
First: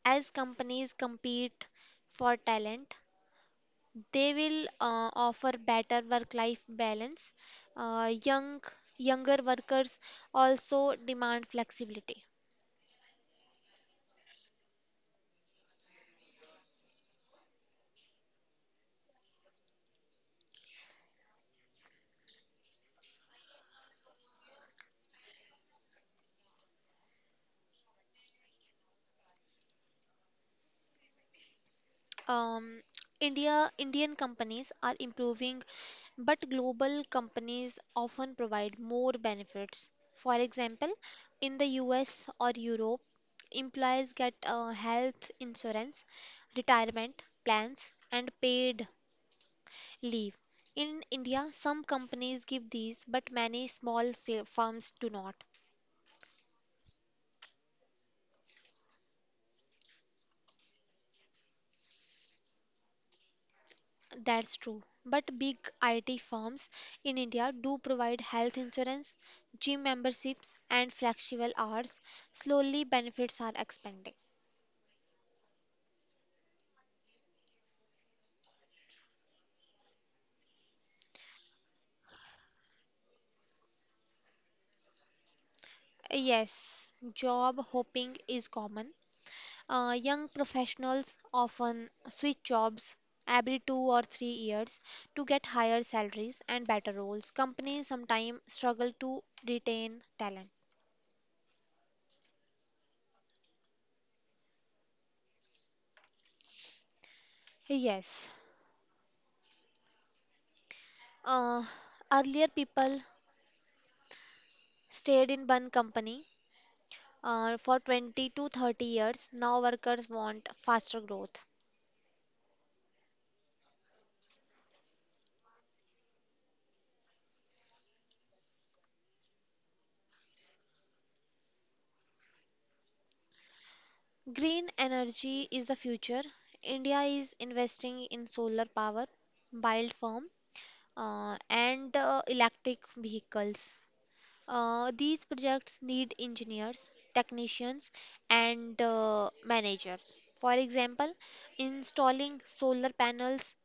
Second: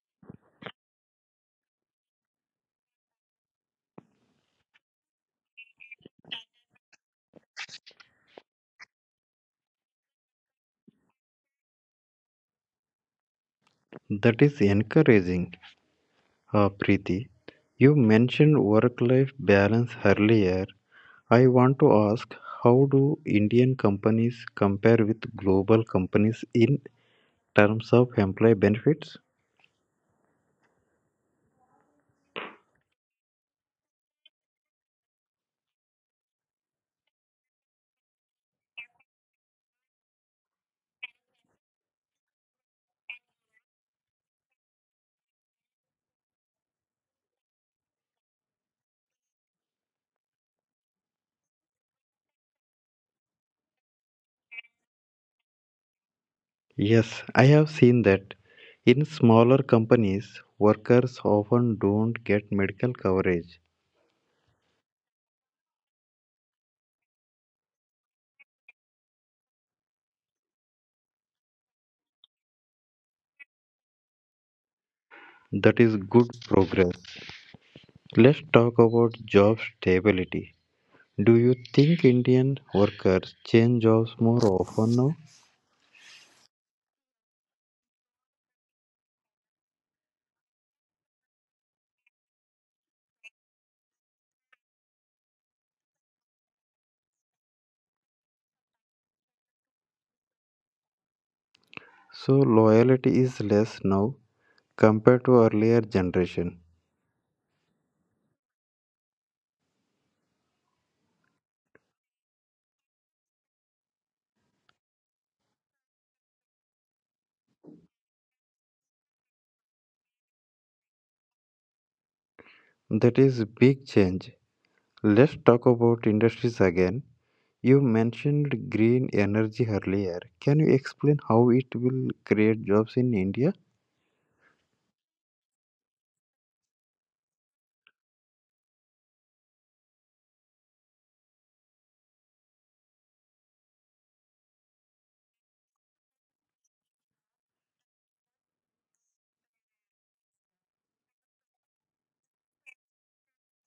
S2: As companies compete for talent, they will offer better work-life balance. Uh, young younger workers also demand flexibility.
S1: That is encouraging, Preeti. You mentioned work life balance earlier. I want to ask how do Indian companies compare with global companies in terms of employee benefits?
S2: Um, Indian companies are improving, but global companies often provide more benefits. For example, in the US or Europe, employees get health insurance, retirement plans, and paid leave. In India, some companies give these, but many small firms do not.
S1: Yes, I have seen that. In smaller companies, workers often don't get medical coverage.
S2: That's true. But big IT firms in India do provide health insurance, gym memberships, and flexible hours. Slowly, benefits are expanding.
S1: That is good progress. Let's talk about job stability. Do you think Indian workers change jobs more often now?
S2: Yes, job hopping is common. Young professionals often switch jobs every 2 or 3 years to get higher salaries and better roles. Companies sometimes struggle to retain talent.
S1: So loyalty is less now compared to earlier generation.
S2: Yes. Uh, Earlier, people stayed in one company for 20 to 30 years. Now, workers want faster growth.
S1: That is big change. Let's talk about industries again. You mentioned green energy earlier. Can you explain how it will create jobs in India?
S2: Green energy is the future. India is investing in solar power, wind farm, and electric vehicles. These projects need engineers, technicians, and managers. For example, installing solar panels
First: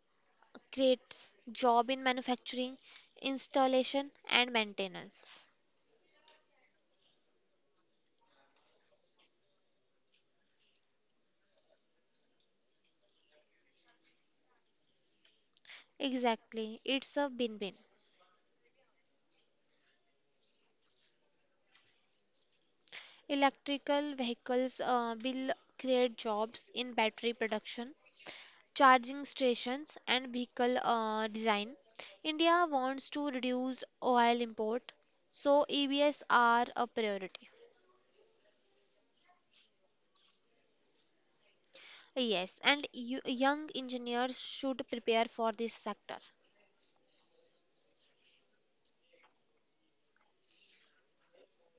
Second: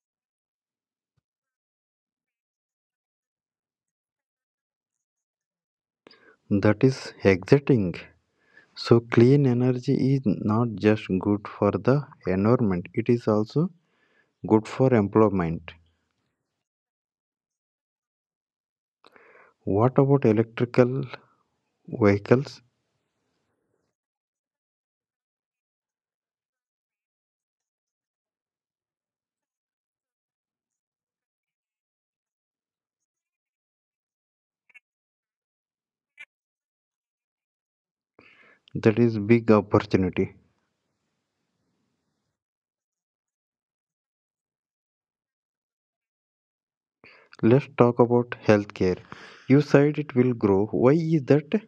S2: creates job in manufacturing, installation, and maintenance.
S1: That is exciting. So, clean energy is not just good for the environment, it is also good for employment.
S2: Exactly, it's a win-win.
S1: What about electrical vehicles?
S2: Electrical vehicles will create jobs in battery production, charging stations, and vehicle design. India wants to reduce oil import, so EVs are a priority.
S1: That is big opportunity.
S2: Yes, and you, young engineers should prepare for this sector
S1: Let's talk about healthcare. You said it will grow. Why is that?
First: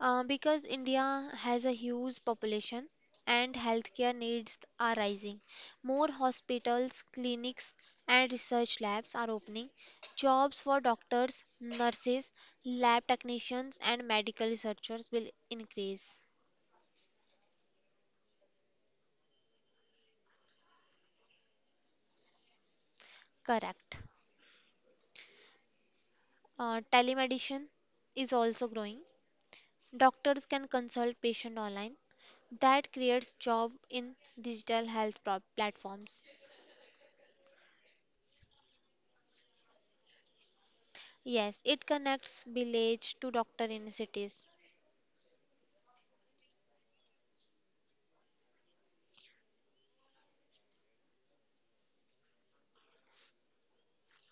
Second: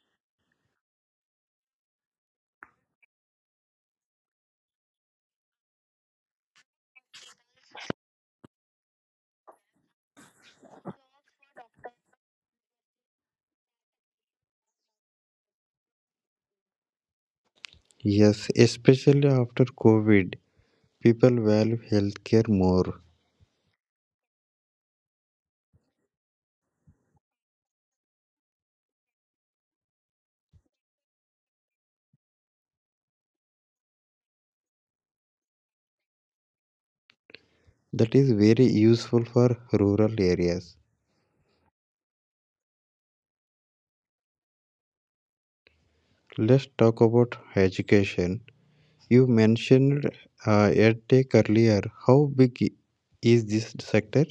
S2: because India has a huge population and healthcare needs are rising. More hospitals, clinics, and research labs are opening. Jobs for doctors, nurses, lab technicians, and medical researchers will increase.
S1: Yes, especially after COVID, people value healthcare more.
S2: Correct. Telemedicine is also growing. Doctors can consult patient online. That creates job in digital health platforms.
S1: That is very useful for rural areas.
S2: Yes, it connects village to doctor in cities.
S1: Let's talk about education. You mentioned EdTech earlier. How big is this sector?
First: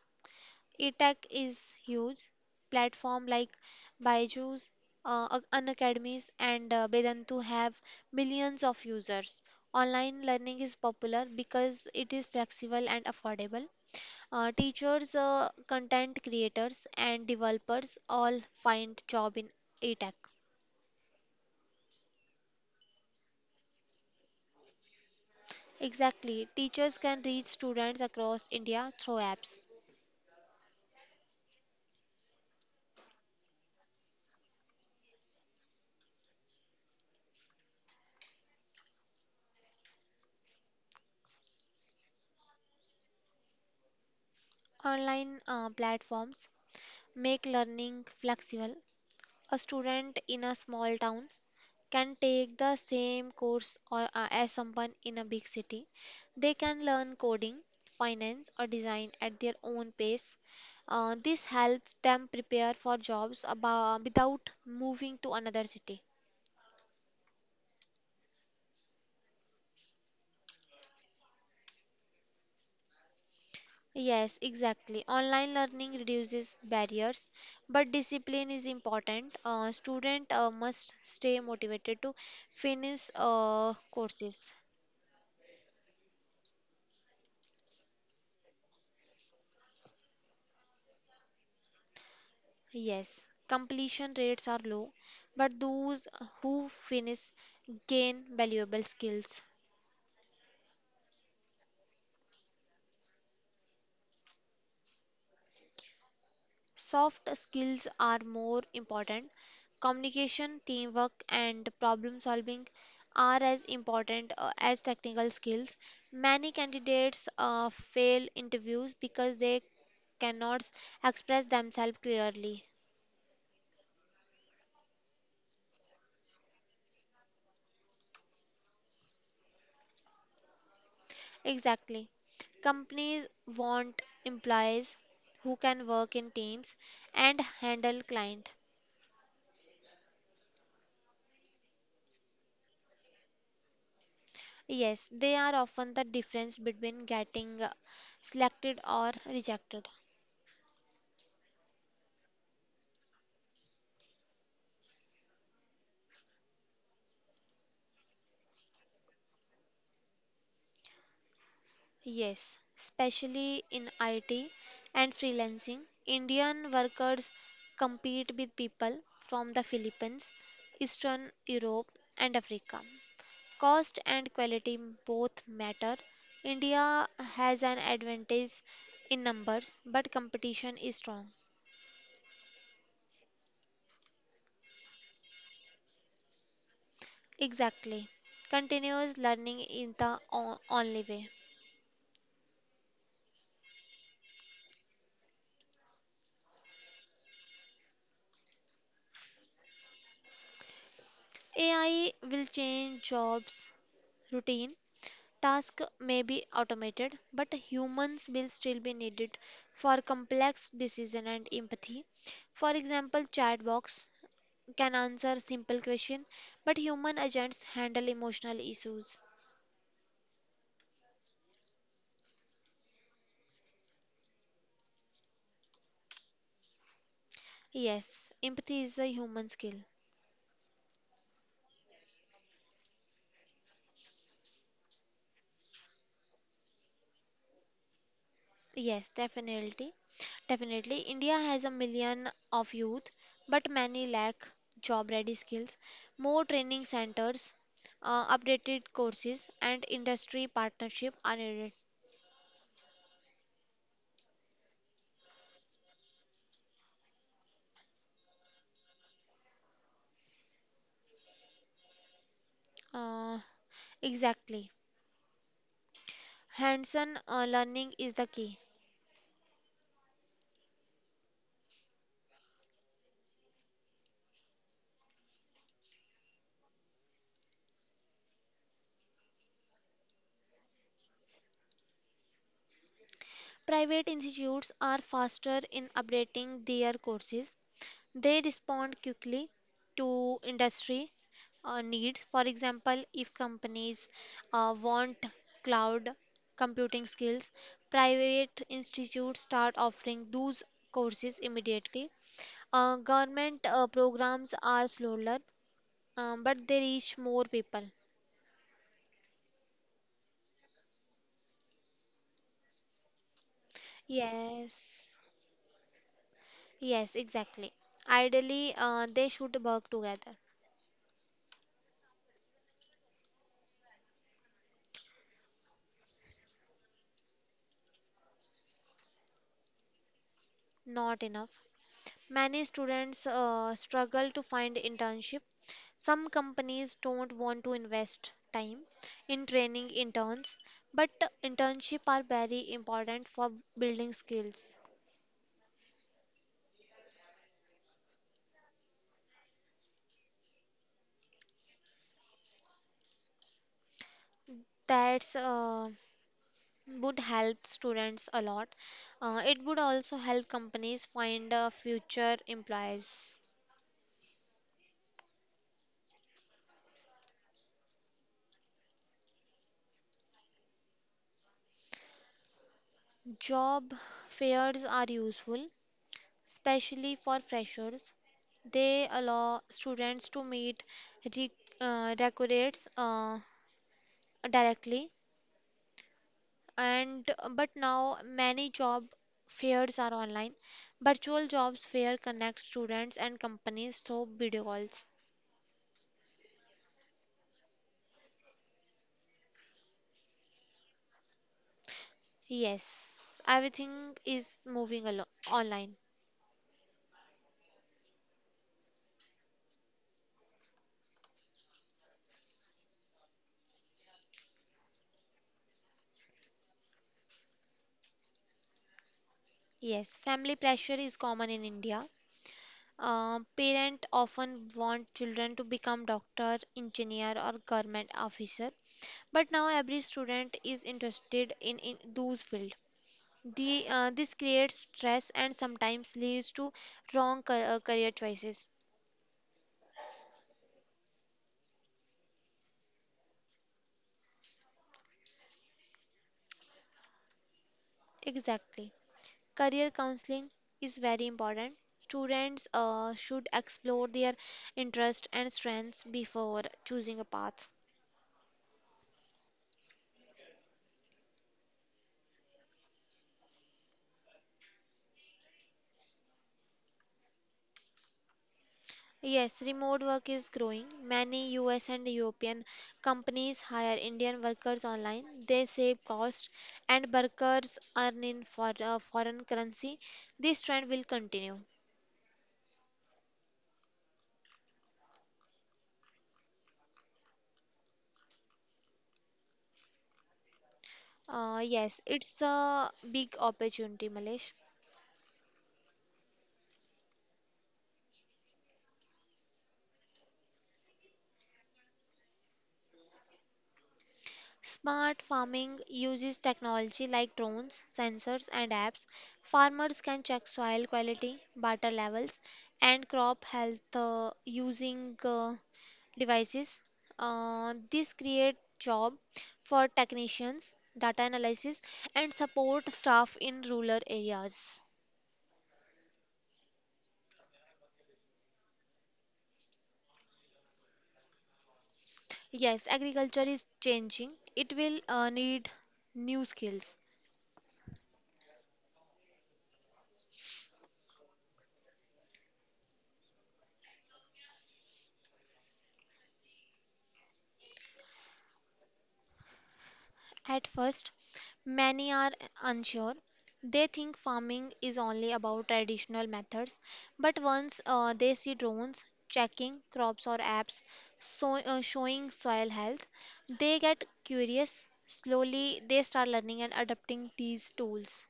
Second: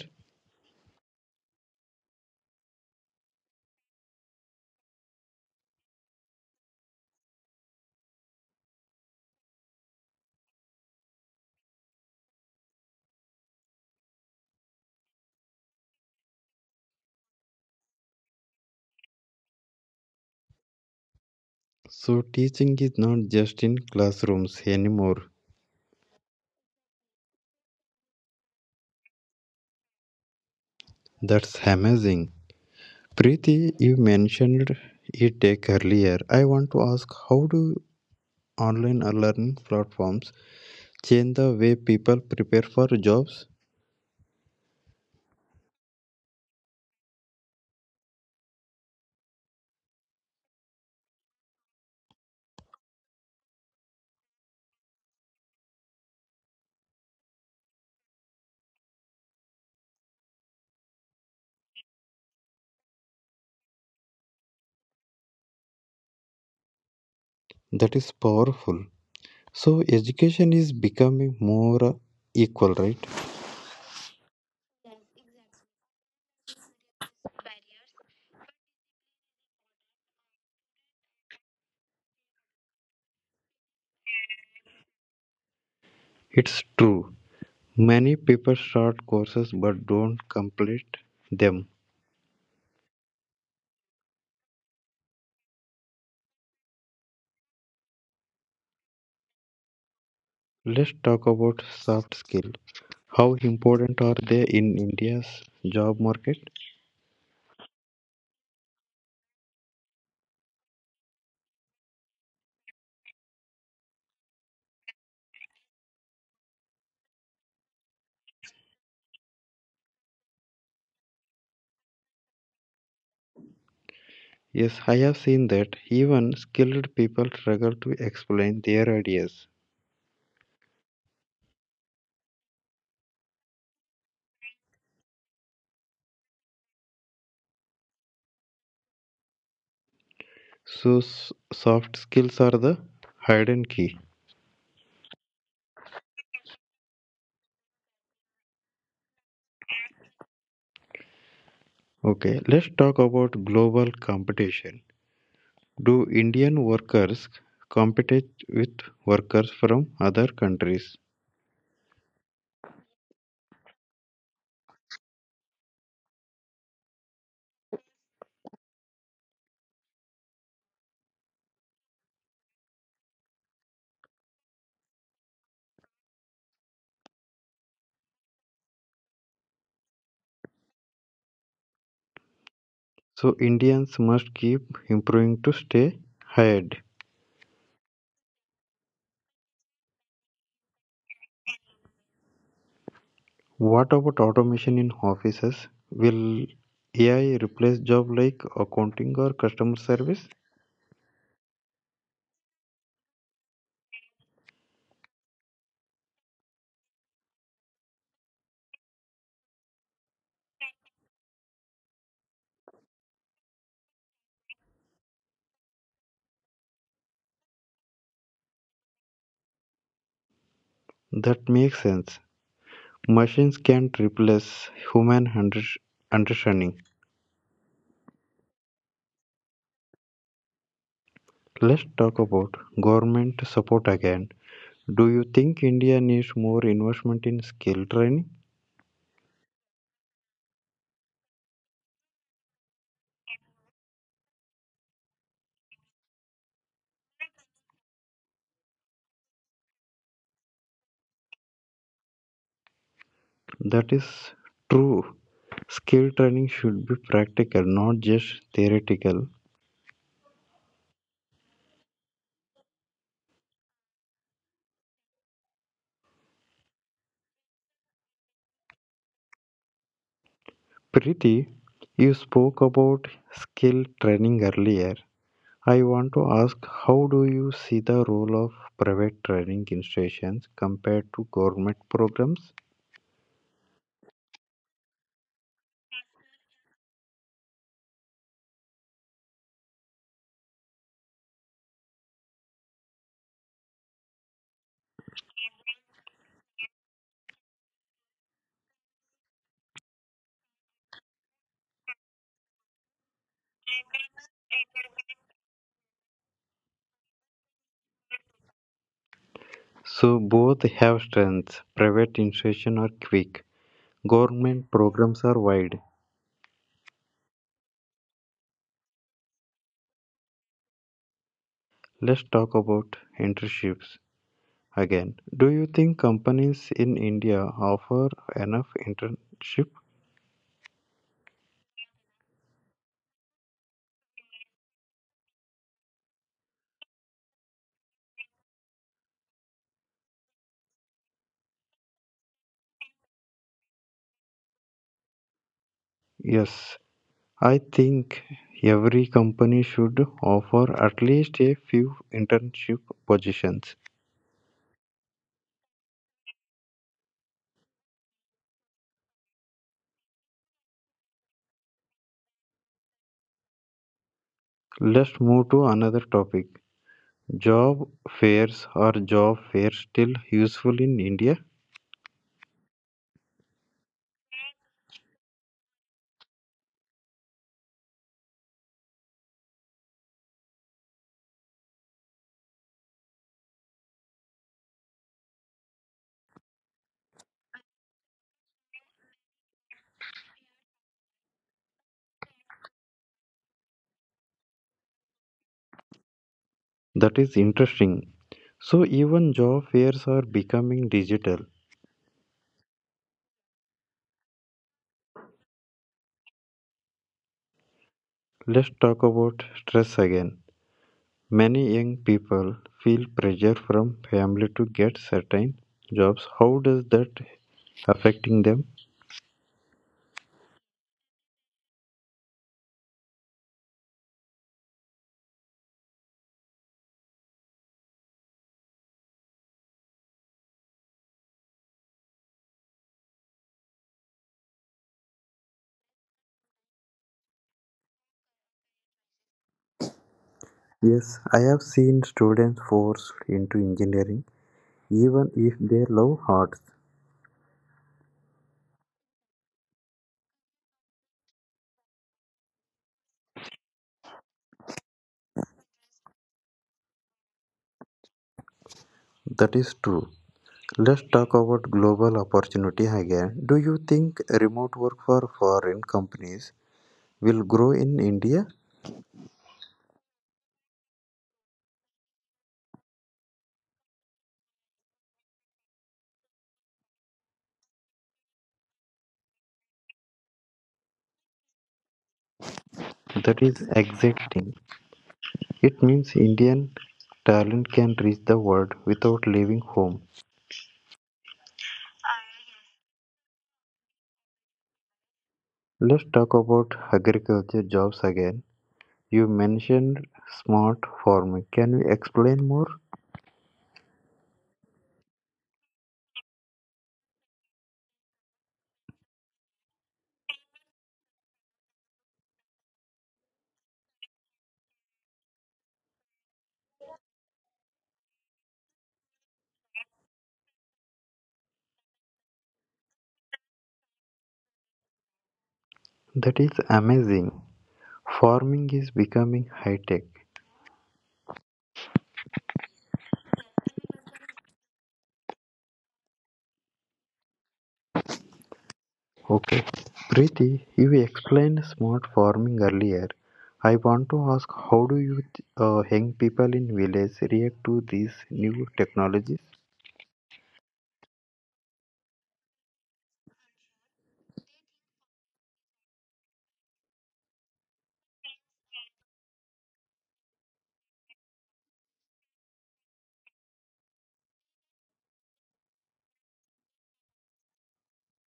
S2: E-tech is huge. Platform like Byju's, Unacademies, and Bedantu have millions of users. Online learning is popular because it is flexible and affordable. Teachers, content creators, and developers all find job in ETech.
S1: So, teaching is not just in classrooms anymore.
S2: Exactly, teachers can reach students across India through apps.
S1: That's amazing. Preeti, you mentioned EdTech earlier. I want to ask how do online learning platforms change the way people prepare for jobs?
S2: Online platforms make learning flexible. A student in a small town can take the same course or as someone in a big city. They can learn coding, finance, or design at their own pace. This helps them prepare for jobs without moving to another city.
S1: That is powerful. So education is becoming more equal, right?
S2: Yes, exactly. Online learning reduces barriers, but discipline is important. Student must stay motivated to finish courses.
S1: It's true. Many people start courses but don't complete them.
S2: Yes, completion rates are low, but those who finish gain valuable skills.
S1: Let's talk about soft skills. How important are they in India's job market?
S2: Soft skills are more important. Communication, teamwork, and problem solving are as important as technical skills. Many candidates fail interviews because they cannot express themselves clearly.
S1: Yes, I have seen that even skilled people struggle to explain their ideas.
S2: Exactly. Companies want employees who can work in teams and handle client.
S1: So soft skills are the hidden key.
S2: Yes, they are often the difference between getting selected or rejected.
S1: Okay, let's talk about global competition. Do Indian workers compete with workers from other countries?
S2: Yes, especially in IT and freelancing, Indian workers compete with people from the Philippines, Eastern Europe, and Africa. Cost and quality both matter. India has an advantage in numbers, but competition is strong.
S1: So Indians must keep improving to stay ahead.
S2: Exactly. Continuous learning is the only way.
S1: What about automation in offices? Will AI replace jobs like accounting or customer service?
S2: AI will change jobs, routine, tasks may be automated, but humans will still be needed for complex decision and empathy. For example, chatbots can answer simple question, but human agents handle emotional issues.
S1: That makes sense. Machines can't replace human under- understanding.
S2: Yes, empathy is a human skill.
S1: Let's talk about government support again. Do you think India needs more investment in skill training?
S2: Yes, definitely. Definitely. India has a million of youth, but many lack job ready skills. More training centers, updated courses, and industry partnership are needed.
S1: That is true. Skill training should be practical, not just theoretical.
S2: Uh, exactly. Hands-on learning is the key.
S1: Preeti, you spoke about skill training earlier. I want to ask, how do you see the role of private training institutions compared to government programs?
S2: Private institutes are faster in updating their courses. They respond quickly to industry needs. For example, if companies want cloud computing skills, private institutes start offering those courses immediately. Government programs are slower, but they reach more people.
S1: So both have strengths. Private institutions are quick. Government
S2: Yes,
S1: programs are wide.
S2: yes, exactly. Ideally, they should work together.
S1: Let's talk about internships. Again, do you think companies in India offer enough internship?
S2: Not enough. Many students struggle to find internship. Some companies don't want to invest time in training interns, but internship are very important for building skills.
S1: Yes, I think every company should offer at least a few internship positions.
S2: That's would help students a lot. It would also help companies find future employers.
S1: Let's move to another topic. Job fairs, are job fairs still useful in India?
S2: Job fairs are useful, especially for freshers. They allow students to meet re- recruiters directly, and but now many job fairs are online. Virtual jobs fair connect students and companies through video calls.
S1: That is interesting. So even job fairs are becoming digital.
S2: Yes, everything is online.
S1: Let's talk about stress again. Many young people feel pressure from family to get certain jobs. How does that affecting them?
S2: Yes, family pressure is common in India. Parents often want children to become doctor, engineer, or government officer. But now every student is interested in those field. This creates stress and sometimes leads to career choices.
S1: Yes, I have seen students forced into engineering even if they love arts.
S2: Exactly. Career counseling is very important. Students should explore their interests and strengths before choosing a path.
S1: That is true. Let's talk about global opportunity again. Do you think remote work for foreign companies will grow in India?
S2: Yes, remote work is growing. Many US and European companies hire Indian workers online. They save cost and workers earn in foreign currency. This trend will continue.
S1: That is exciting. It means Indian talent can reach the world without leaving home.
S2: Yes, it's a big opportunity, Malesh.
S1: Let's talk about agriculture jobs again. You mentioned smart farming. Can you explain more?
S2: Smart farming uses technology like drones, sensors, and apps. Farmers can check soil quality, water levels, and crop health using uh, devices. This create job for technicians, data analysis, and support staff in rural areas.
S1: That is amazing. Farming is becoming high tech.
S2: Yes, agriculture is changing. It will need new skills.
S1: Okay. Preeti, you explained smart farming earlier. I want to ask, how do you young people in village react to these new technologies?
S2: At first, many are unsure. They think farming is only about traditional methods, but once they see drones checking crops or apps showing soil health, they get curious. Slowly, they start learning and adopting these tools.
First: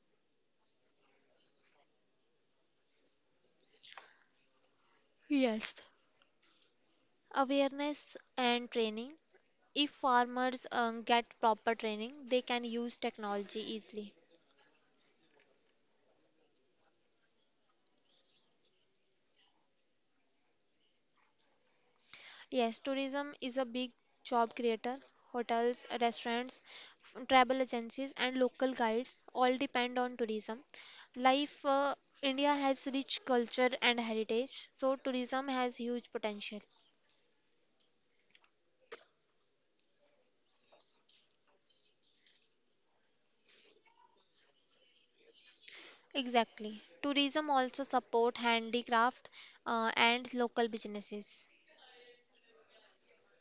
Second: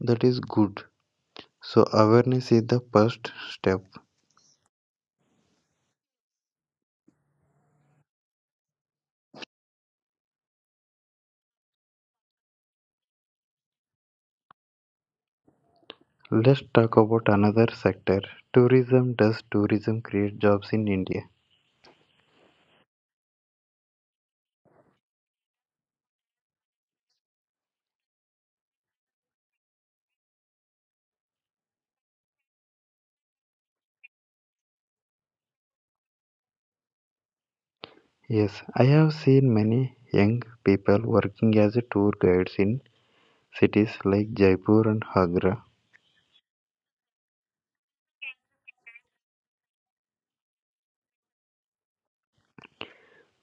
S1: That is good. So awareness is the first step.
S2: Yes. Awareness and training. If farmers get proper training, they can use technology easily.
S1: Let's talk about another sector. Tourism. Does tourism create jobs in India?
S2: Yes, tourism is a big job creator. Hotels, restaurants, travel agencies, and local guides all depend on tourism. Life, uh, India has rich culture and heritage, so tourism has huge potential.
S1: Yes, I have seen many young people working as tour guides in cities like Jaipur and Agra.
S2: Exactly. Tourism also support handicraft and local businesses.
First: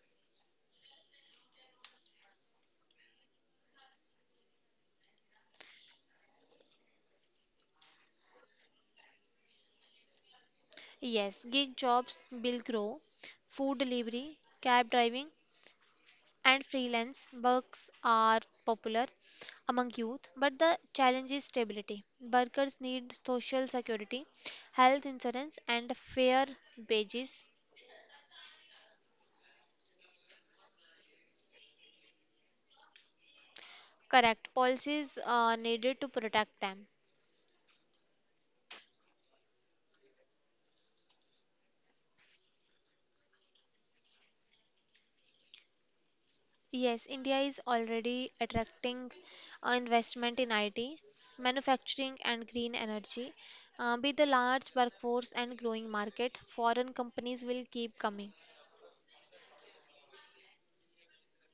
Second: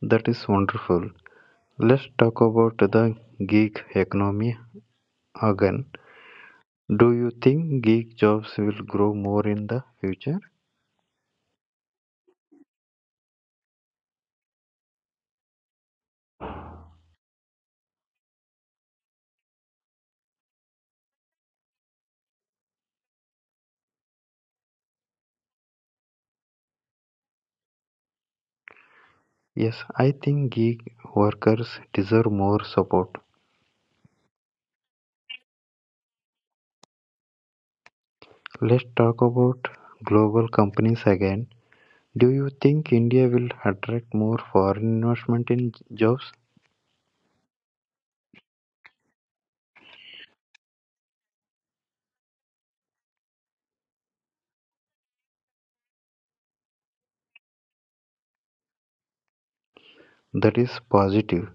S1: That is wonderful. Let's talk about the gig economy again. Do you think gig jobs will grow more in the future?
S2: Yes, gig jobs will grow. Food delivery, cab driving, and freelance works are popular among youth, but the challenge is stability. Workers need social security, health insurance, and fair wages.
S1: Yes, I think gig workers deserve more support.
S2: Correct policies are needed to protect them.
S1: Let's talk about global companies again. Do you think India will attract more foreign investment in jobs?
S2: Yes, India is already attracting investment in IT, manufacturing, and green energy. With the large workforce and growing market, foreign companies will keep coming.
S1: That is positive.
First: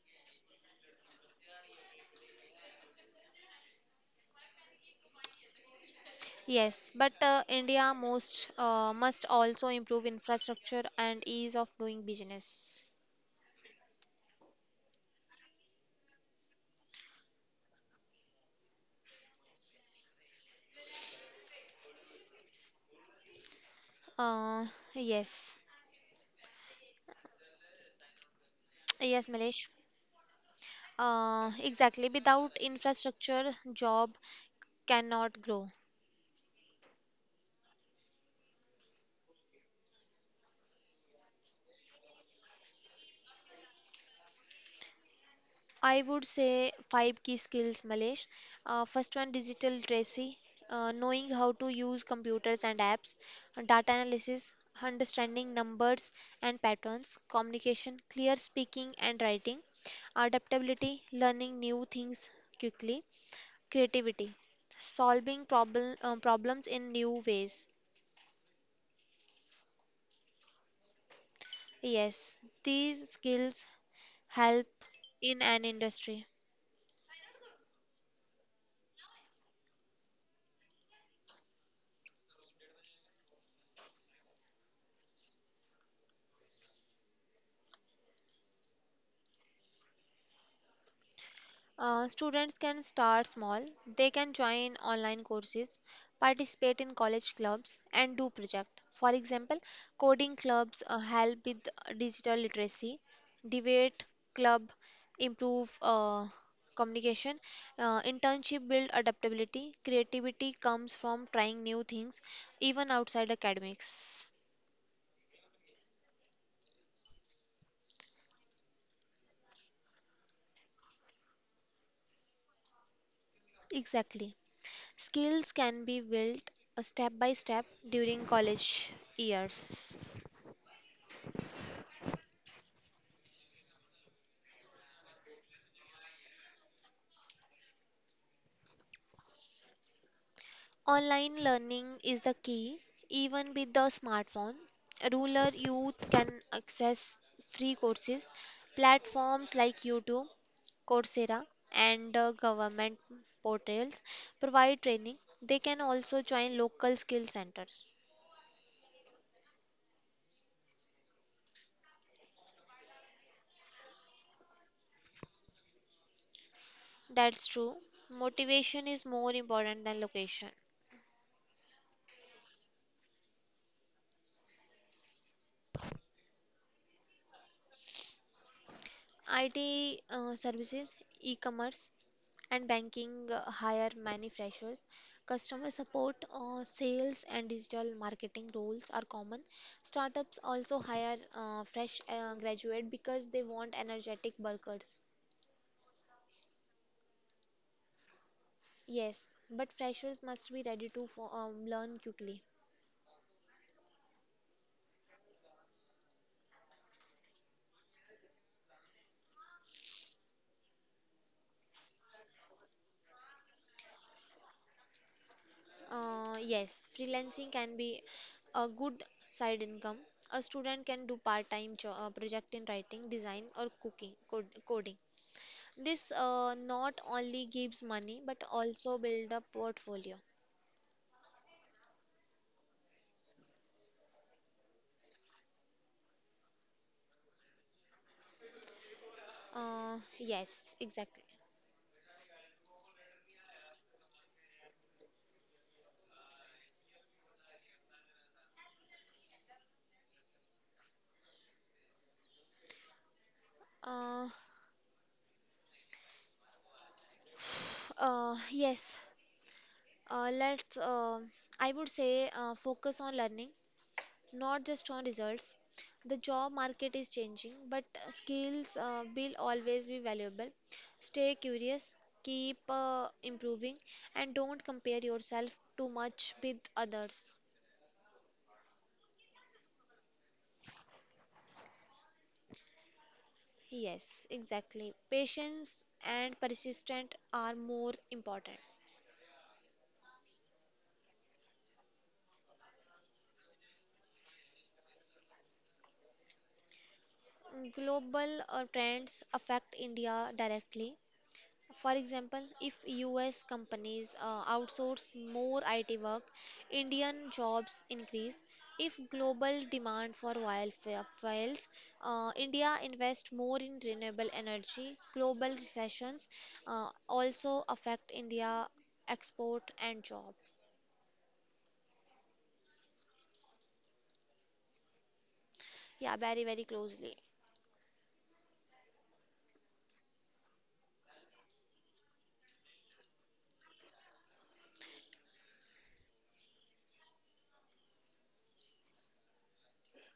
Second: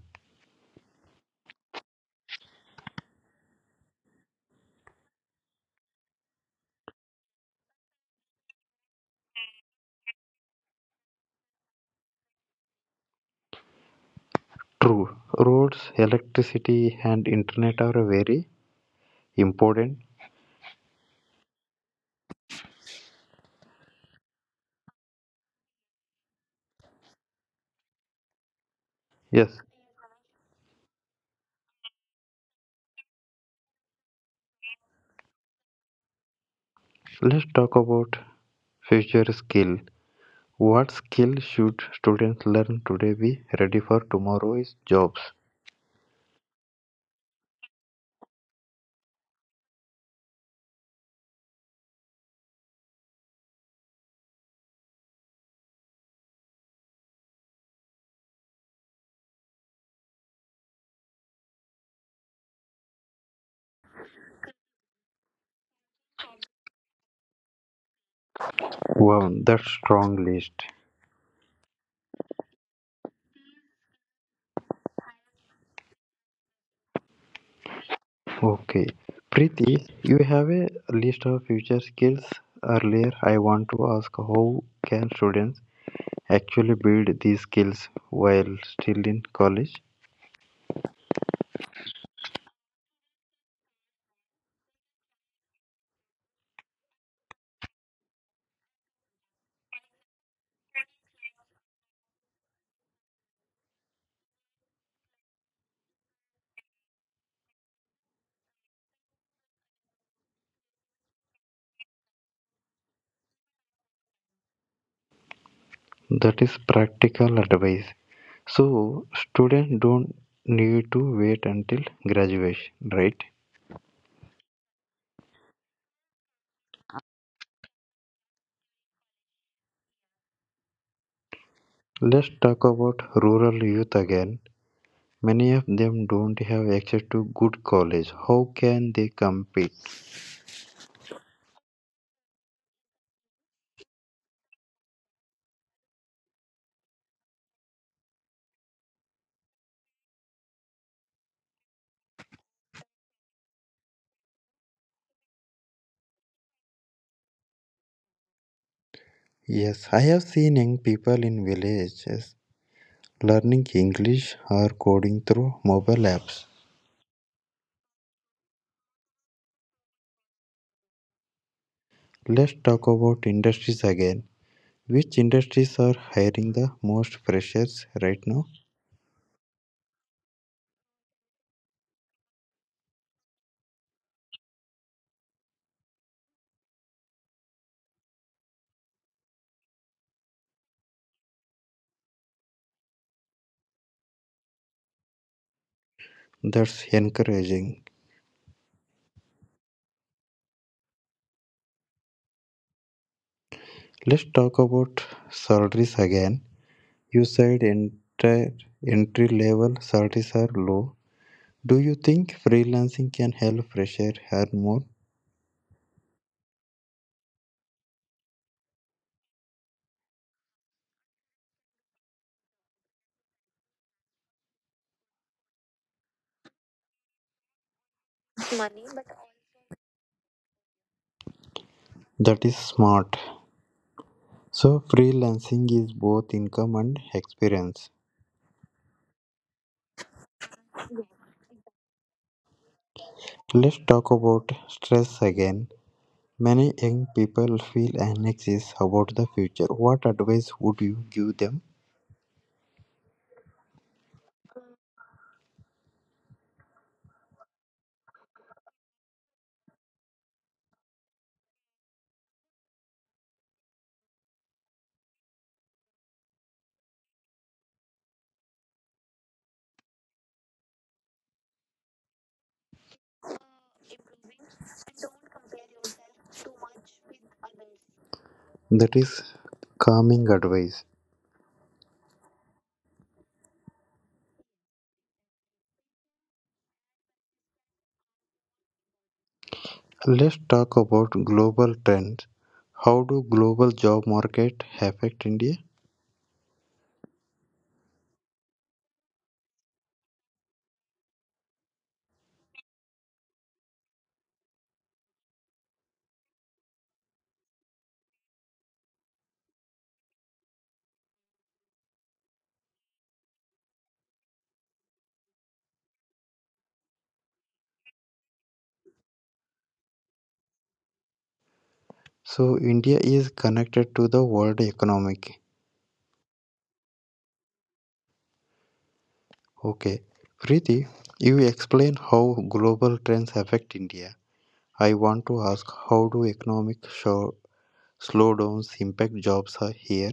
S2: Yes, but India most must also improve infrastructure and ease of doing business.
S1: True, roads, electricity, and internet are very important.
S2: Uh, yes, yes,
S1: Yes,
S2: Milesh. Exactly. Without infrastructure, job cannot grow.
S1: let's talk about future skill. What skill should students learn today be ready for tomorrow's jobs?
S2: I would say five key skills, Malesh. First one, digital literacy, knowing how to use computers and apps; data analysis, understanding numbers and patterns; communication, clear speaking and writing; adaptability, learning new things quickly; creativity, solving problems in new ways.
S1: Wow, that's strong list.
S2: Yes, these skills help in an industry.
S1: Okay, Preeti, you have a list of future skills earlier. I want to ask, how can students actually build these skills while still in college?
S2: Students can start small. They can join online courses, participate in college clubs, and do projects. For example, coding clubs help with digital literacy, debate club improve communication, internship build adaptability. Creativity comes from trying new things, even outside academics.
S1: That is practical advice. So students don't need to wait until graduation, right?
S2: Exactly. Skills can be built step by step during college years.
S1: Let's talk about rural youth again. Many of them don't have access to good college. How can they compete?
S2: Online learning is the key. Even with the smartphone, rural youth can access free courses. Platforms like YouTube, Coursera, and government portals provide training. They can also join local skill centers.
S1: Yes, I have seen young people in villages learning English or coding through mobile apps.
S2: That's true. Motivation is more important than location.
S1: Let's talk about industries again. Which industries are hiring the most freshers right now?
S2: IT services, e commerce, and banking hire many freshers. Customer support, sales, and digital marketing roles are common. Startups also hire fresh graduate because they want energetic workers.
S1: That's encouraging.
S2: Yes, but freshers must be ready to learn quickly.
S1: Let's talk about salaries again. You said entry level salaries are low. Do you think freelancing can help fresher earn more?
S2: Yes, freelancing can be a good side income. A student can do part-time project in writing, design, or coding. This not only gives money but also build a portfolio.
S1: That is smart. So freelancing is both income and experience.
S2: Yes, exactly.
S1: Let's talk about stress again. Many young people feel anxious about the future. What advice would you give them?
S2: Uh, uh, yes, uh, let's, uh, I would say, focus on learning, not just on results. The job market is changing, but skills will always be valuable. Stay curious, keep improving, and don't compare yourself too much with others.
S1: That is calming advice.
S2: Yes, exactly. Patience and persistence are more important.
S1: Let's talk about global trends. How do global job market affect India?
S2: Global trends affect India directly. For example, if US companies outsource more IT work, Indian jobs increase. If global demand for oil fails, India invests more in renewable energy. Global recessions also affect India export and job.
S1: So India is connected to the world economic.
S2: Yeah, very, very closely.
S1: Okay. Preeti, you explain how global trends affect India. I want to ask, how do slowdowns impact jobs are here?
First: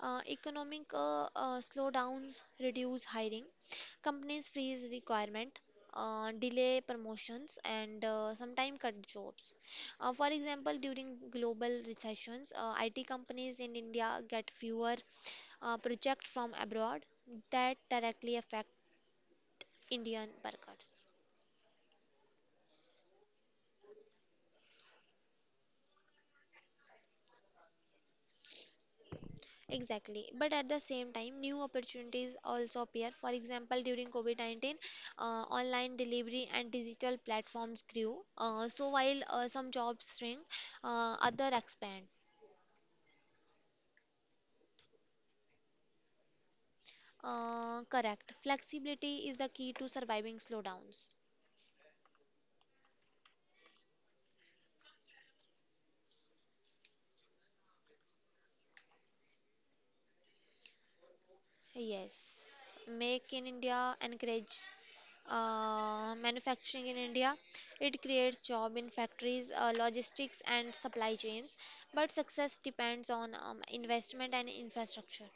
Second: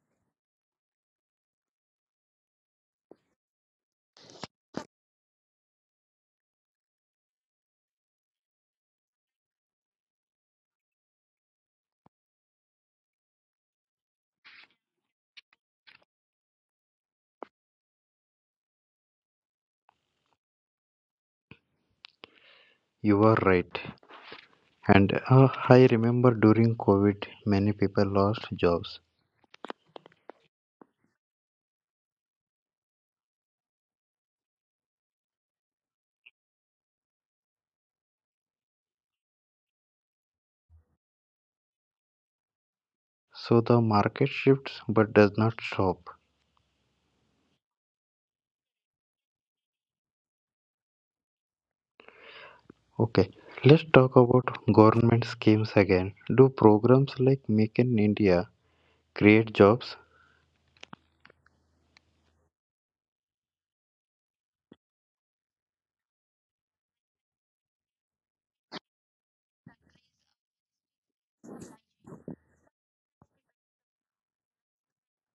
S2: Economic slowdowns reduce hiring. Companies freeze requirement, delay promotions, and sometimes cut jobs. For example, during global recessions, IT companies in India get fewer projects from abroad that directly affect Indian workers.
S1: You are right. And I remember during COVID, many people lost jobs.
S2: Exactly. But at the same time, new opportunities also appear. For example, during COVID-19, uh, online delivery and digital platforms grew. So while some jobs shrink, other expand.
S1: So the market shifts but does not stop.
S2: Correct. Flexibility is the key to surviving slowdowns.
S1: Okay, let's talk about government schemes again. Do programs like Make in India create jobs?
S2: Yes, make in India encourages manufacturing in India. It creates job in factories, logistics, and supply chains. But success depends on investment and infrastructure.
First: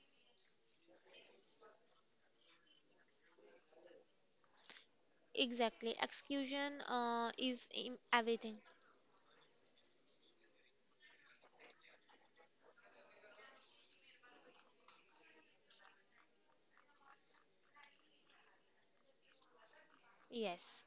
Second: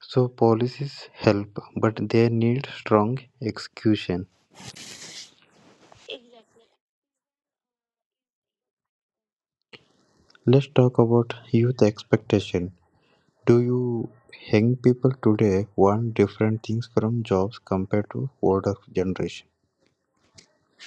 S1: So policies help, but they need strong execution.
S2: Exactly, execution is everything.
S1: Let's talk about youth expectation. Do you young people today want different things from jobs compared to older generation?
S2: Yes.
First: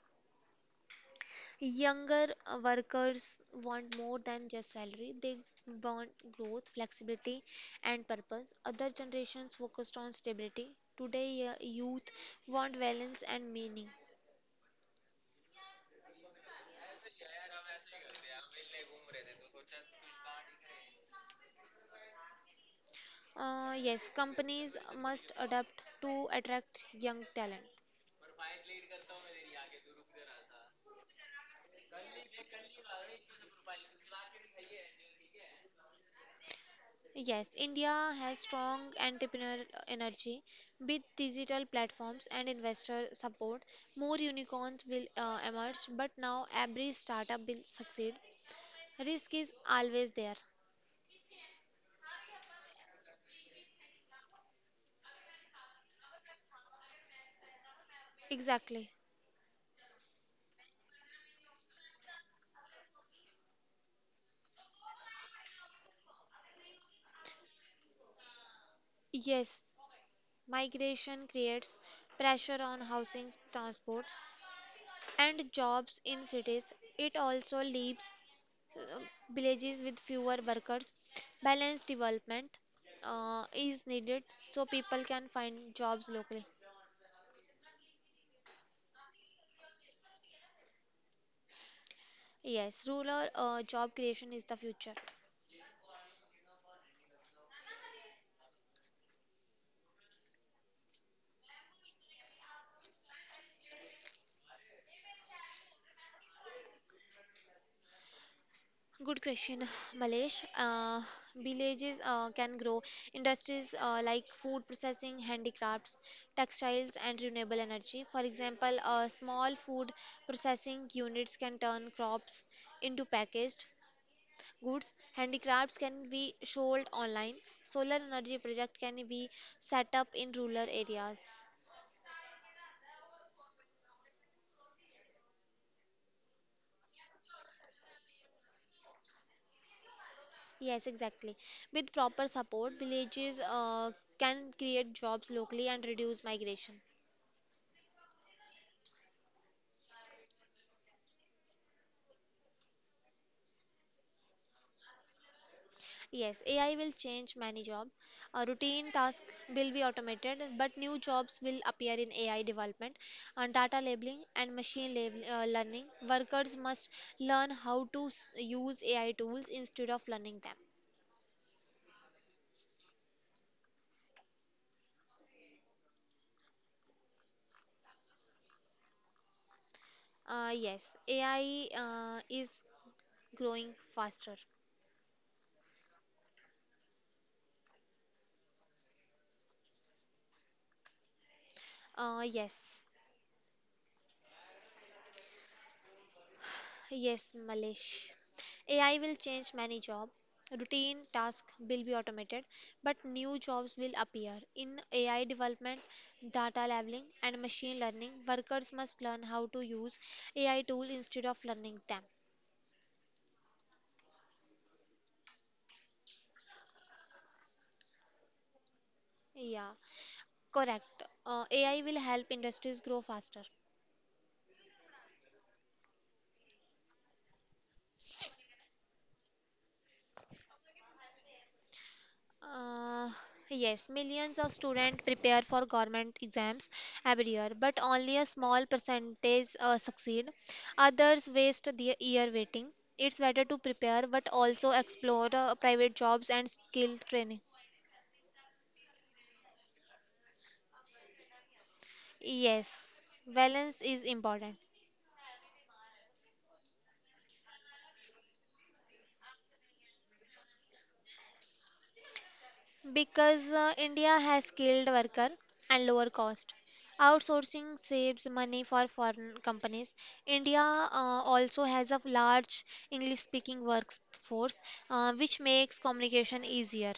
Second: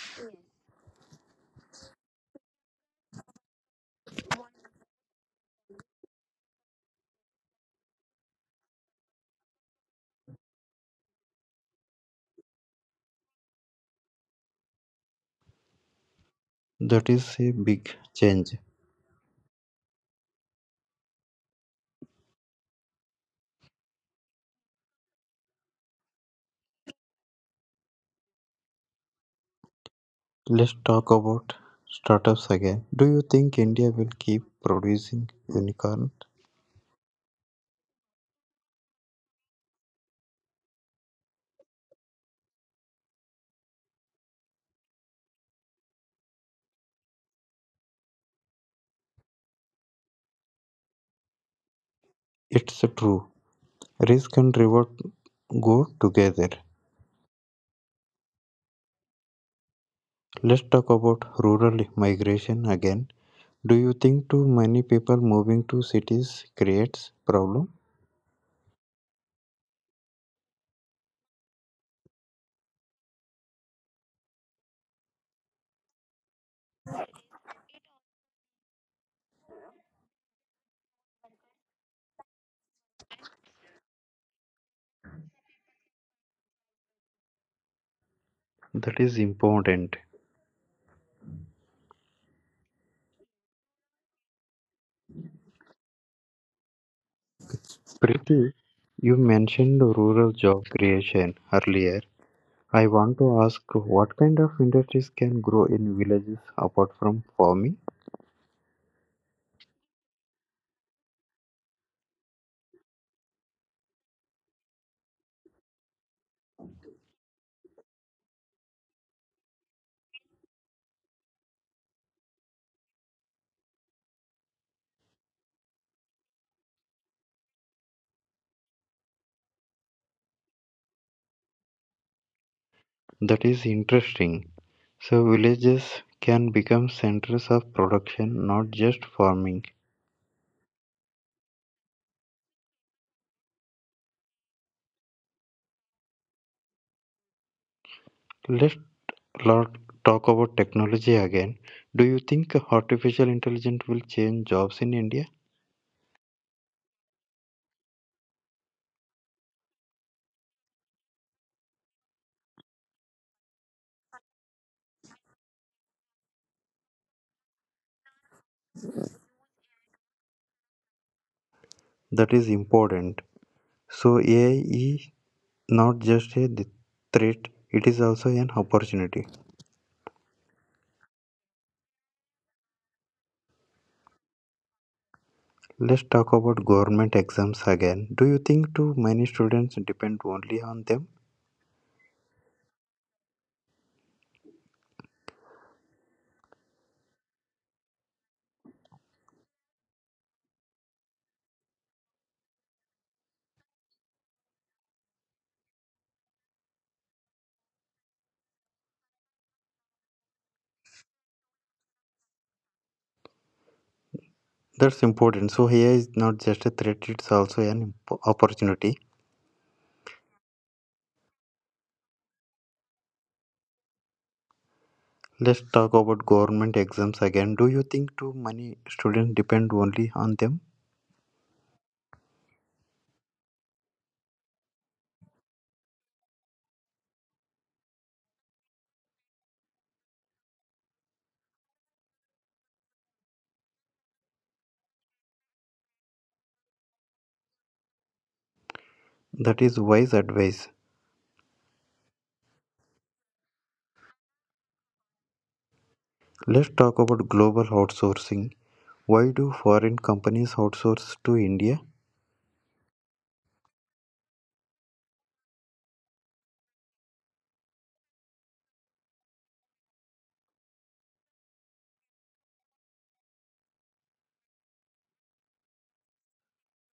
S2: Younger workers want more than just salary. They want growth, flexibility, and purpose. Other generations focused on stability. Today, youth want balance and meaning.
S1: That is a big change.
S2: Yes, companies must adapt to attract young talent.
S1: Let's talk about startups again. Do you think India will keep producing unicorn?
S2: Yes, India has strong entrepreneur energy with digital platforms and investor support. More unicorns will emerge, but now every startup will succeed. Risk is always there.
S1: It's true. Risk and reward go together.
S2: Exactly.
S1: Let's talk about rural migration again. Do you think too many people moving to cities creates problem?
S2: Yes, migration creates pressure on housing, transport, and jobs in cities. It also leaves uh, villages with fewer workers. Balanced development is needed so people can find jobs locally.
S1: That is important.
S2: Yes, rural job creation is the future.
S1: Preeti, you mentioned rural job creation earlier. I want to ask, what kind of industries can grow in villages apart from farming?
S2: Good question, Malesh. Villages can grow industries like food processing, handicrafts, textiles, and renewable energy. For example, small food processing units can turn crops into packaged goods. Handicrafts can be sold online. Solar energy project can be set up in rural areas.
S1: That is interesting. So villages can become centers of production, not just farming.
S2: Yes, exactly. With proper support, villages can create jobs locally and reduce migration.
S1: Let's lot talk about technology again. Do you think artificial intelligence will change jobs in India?
S2: Yes, AI will change many jobs. Routine tasks will be automated, but new jobs will appear in AI development and data labeling and machine learning. Workers must learn how to use AI tools instead of learning them.
S1: That is important. So AI is not just a threat, it is also an opportunity.
S2: Yes, AI is growing faster.
S1: Let's talk about government exams again. Do you think too many students depend only on them?
S2: Uh, yes. Yes, Malesh. AI will change many jobs. Routine tasks will be automated, but new jobs will appear. In AI development, data labeling, and machine learning, workers must learn how to use AI tools instead of learning them.
S1: That's important. So AI is not just a threat, it's also an opportunity.
S2: Yeah, correct. AI will help industries grow faster.
S1: Let's talk about government exams again. Do you think too many students depend only on them?
S2: Uh, yes, millions of students prepare for government exams every year, but only a small percentage succeed. Others waste the year waiting. It's better to prepare but also explore private jobs and skill training.
S1: That is wise advice.
S2: Yes, balance is important.
S1: Let's talk about global outsourcing. Why do foreign companies outsource to India?
S2: Because India has skilled worker and lower cost. Outsourcing saves money for foreign companies. India also has a large English speaking workforce, which makes communication easier.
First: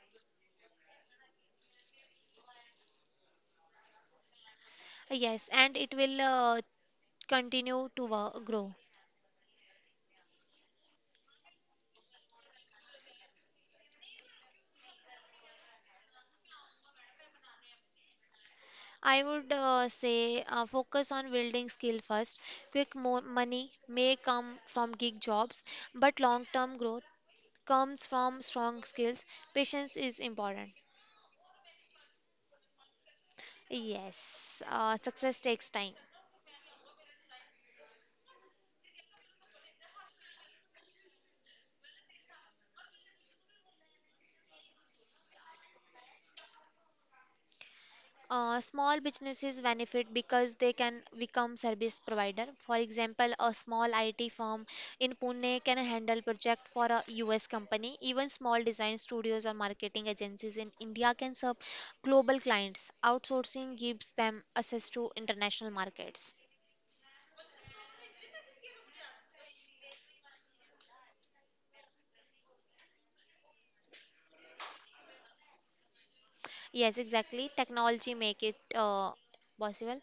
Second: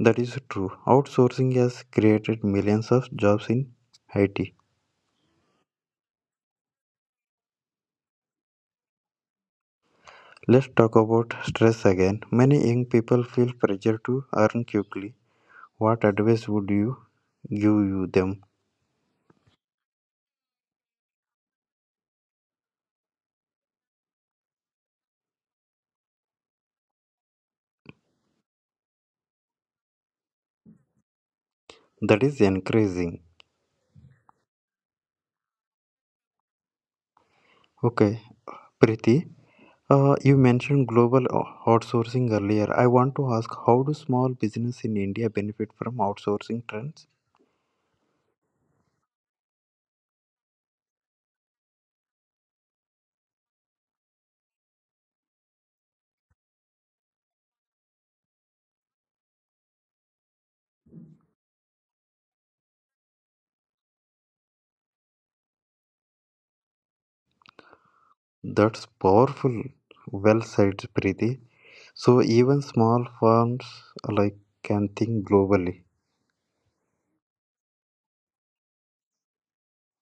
S1: That is true. Outsourcing has created millions of jobs in Haiti.
S2: Yes, and it will continue to grow.
S1: Let's talk about stress again. Many young people feel pressure to earn quickly. What advice would you give you them?
S2: I would say focus on building skill first. Quick mo money may come from gig jobs, but long-term growth comes from strong skills, patience is important.
S1: That is encouraging.
S2: Yes, success takes time.
S1: Okay, Preeti, you mentioned global outsourcing earlier. I want to ask, how do small business in India benefit from outsourcing trends?
S2: Small businesses benefit because they can become service provider. For example, a small IT firm in Pune can handle project for a US company. Even small design studios or marketing agencies in India can serve global clients. Outsourcing gives them access to international markets.
S1: That's powerful. Well said, Preeti. So even small firms like can think globally.
S2: Yes, exactly. Technology make it possible.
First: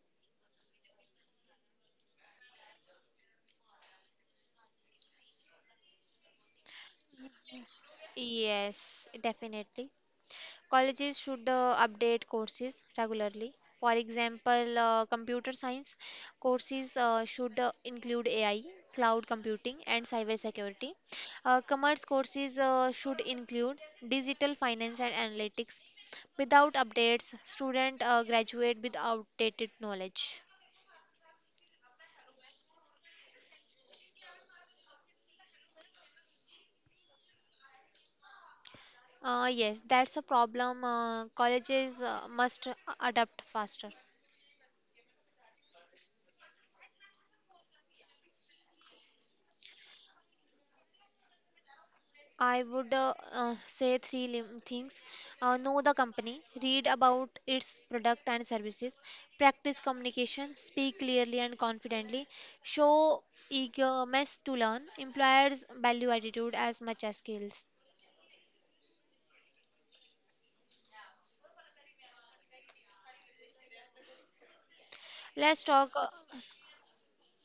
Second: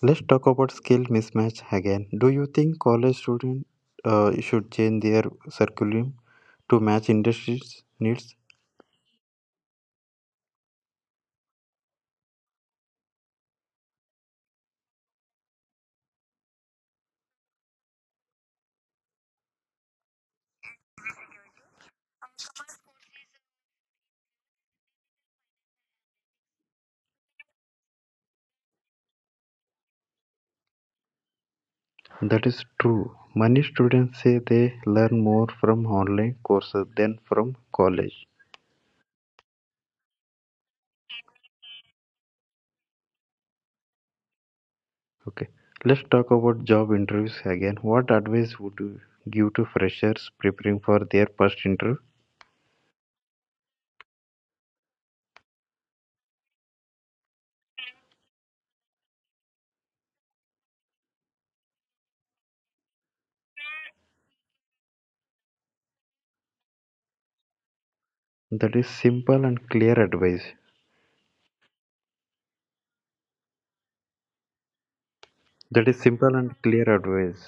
S1: Let's talk about skill mismatch again. Do you think college students should change their curriculum to match industry's needs?
S2: Yes, definitely. Colleges should update courses regularly. For example, computer science courses should include AI, cloud computing, and cybersecurity. Commerce courses should include digital finance and analytics. Without updates, students graduate with outdated knowledge.
S1: That is true. Many students say they learn more from online courses than from college.
S2: Yes, that's a problem. Colleges must adapt faster.
S1: Okay, let's talk about job interviews again. What advice would you give to freshers preparing for their first interview?
S2: I would say three things. Know the company, read about its product and services; practice communication, speak clearly and confidently; show eagerness to learn, employers value attitude as much as skills.
S1: That is simple and clear advice.
S2: Let's
S1: That
S2: talk.
S1: is simple and clear advice.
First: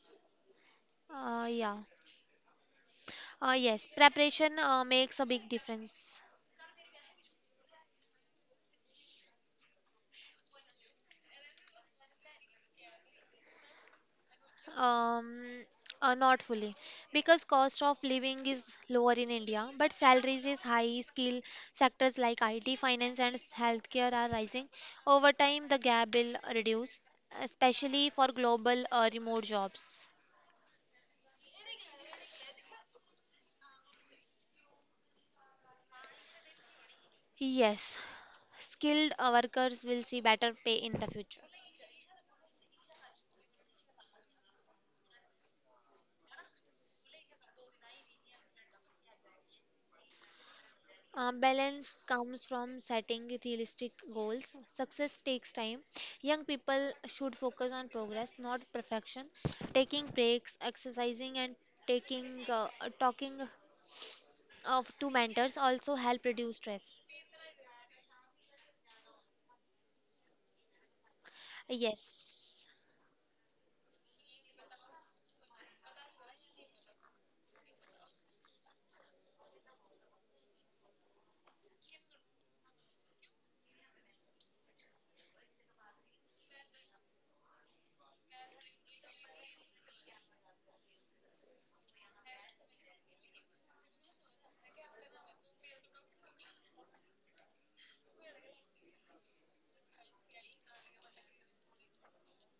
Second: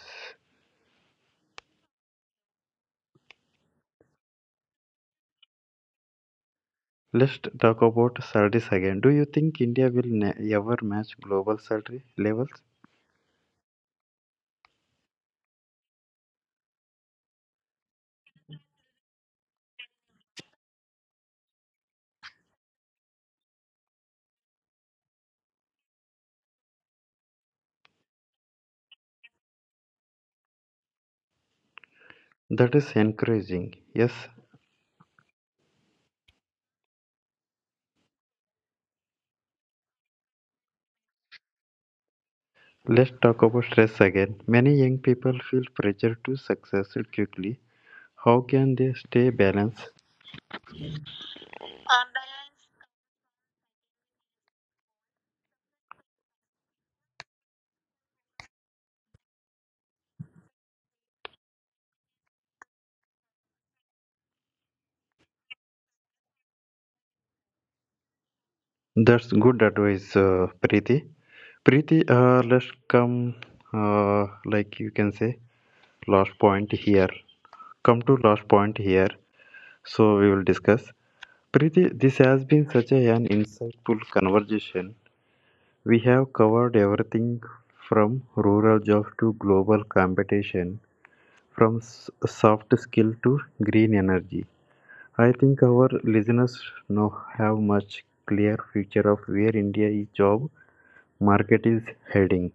S2: Yeah. Yes, preparation makes a big difference.
S1: Let's talk about salaries again. Do you think India will ever match global salary levels?
S2: Um, Not fully, because cost of living is lower in India, but salaries is high. Skill sectors like IT, finance, and healthcare are rising. Over time, the gap will reduce, especially for global remote jobs.
S1: That is encouraging. Yes,
S2: Yes, skilled workers will see better pay in the future.
S1: let's talk about stress again. Many young people feel pressure to success quickly. How can they stay balanced?
S2: Balance comes from setting realistic goals. Success takes time. Young people should focus on progress, not perfection. Taking breaks, exercising, and taking talking of to mentors also help reduce stress.
S1: That's good advice, Preeti. Preeti,
S2: Yes,
S1: let's come, uh, like you can say, last point here. Come to last point here. So we will discuss. Preeti, this has been such an insightful conversation. We have covered everything from rural jobs to global competition, from soft skill to green energy. I think our listeners now have much clear picture of where India's job market is heading.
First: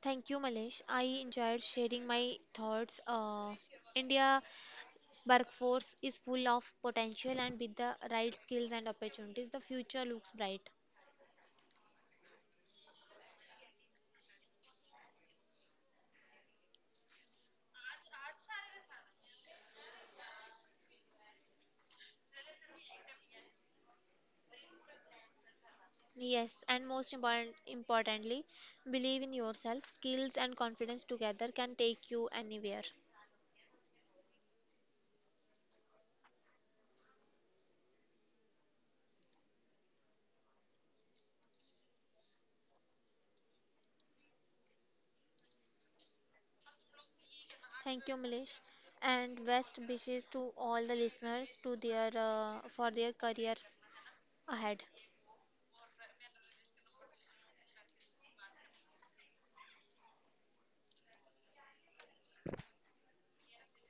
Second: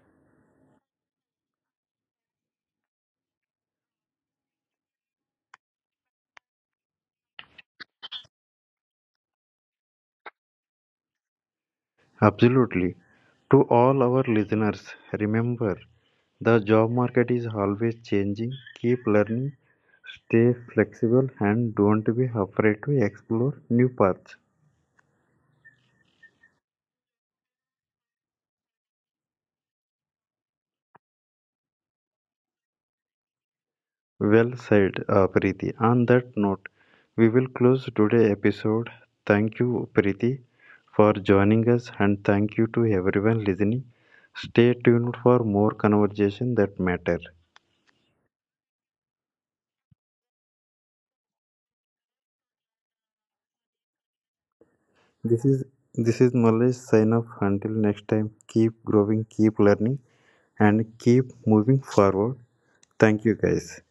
S2: thank you, Malesh. I enjoyed sharing my thoughts. India workforce is full of potential, and with the right skills and opportunities, the future looks bright.
S1: Absolutely. To all our listeners, remember, the job market is always changing. Keep learning, stay flexible, and don't be afraid to explore new paths.
S2: Yes, and importantly, believe in yourself. Skills and confidence together can take you anywhere.
S1: Well said, Preeti. On that note, we will close today's episode. Thank you, Preeti, for joining us, and thank you to everyone listening. Stay tuned for more conversation that matter.
S2: Thank you, Milish, and best wishes to all the listeners to their for their career ahead.
S1: This is this is Mallesh sign off. Until next time, keep growing, keep learning, and keep moving forward. Thank you, guys.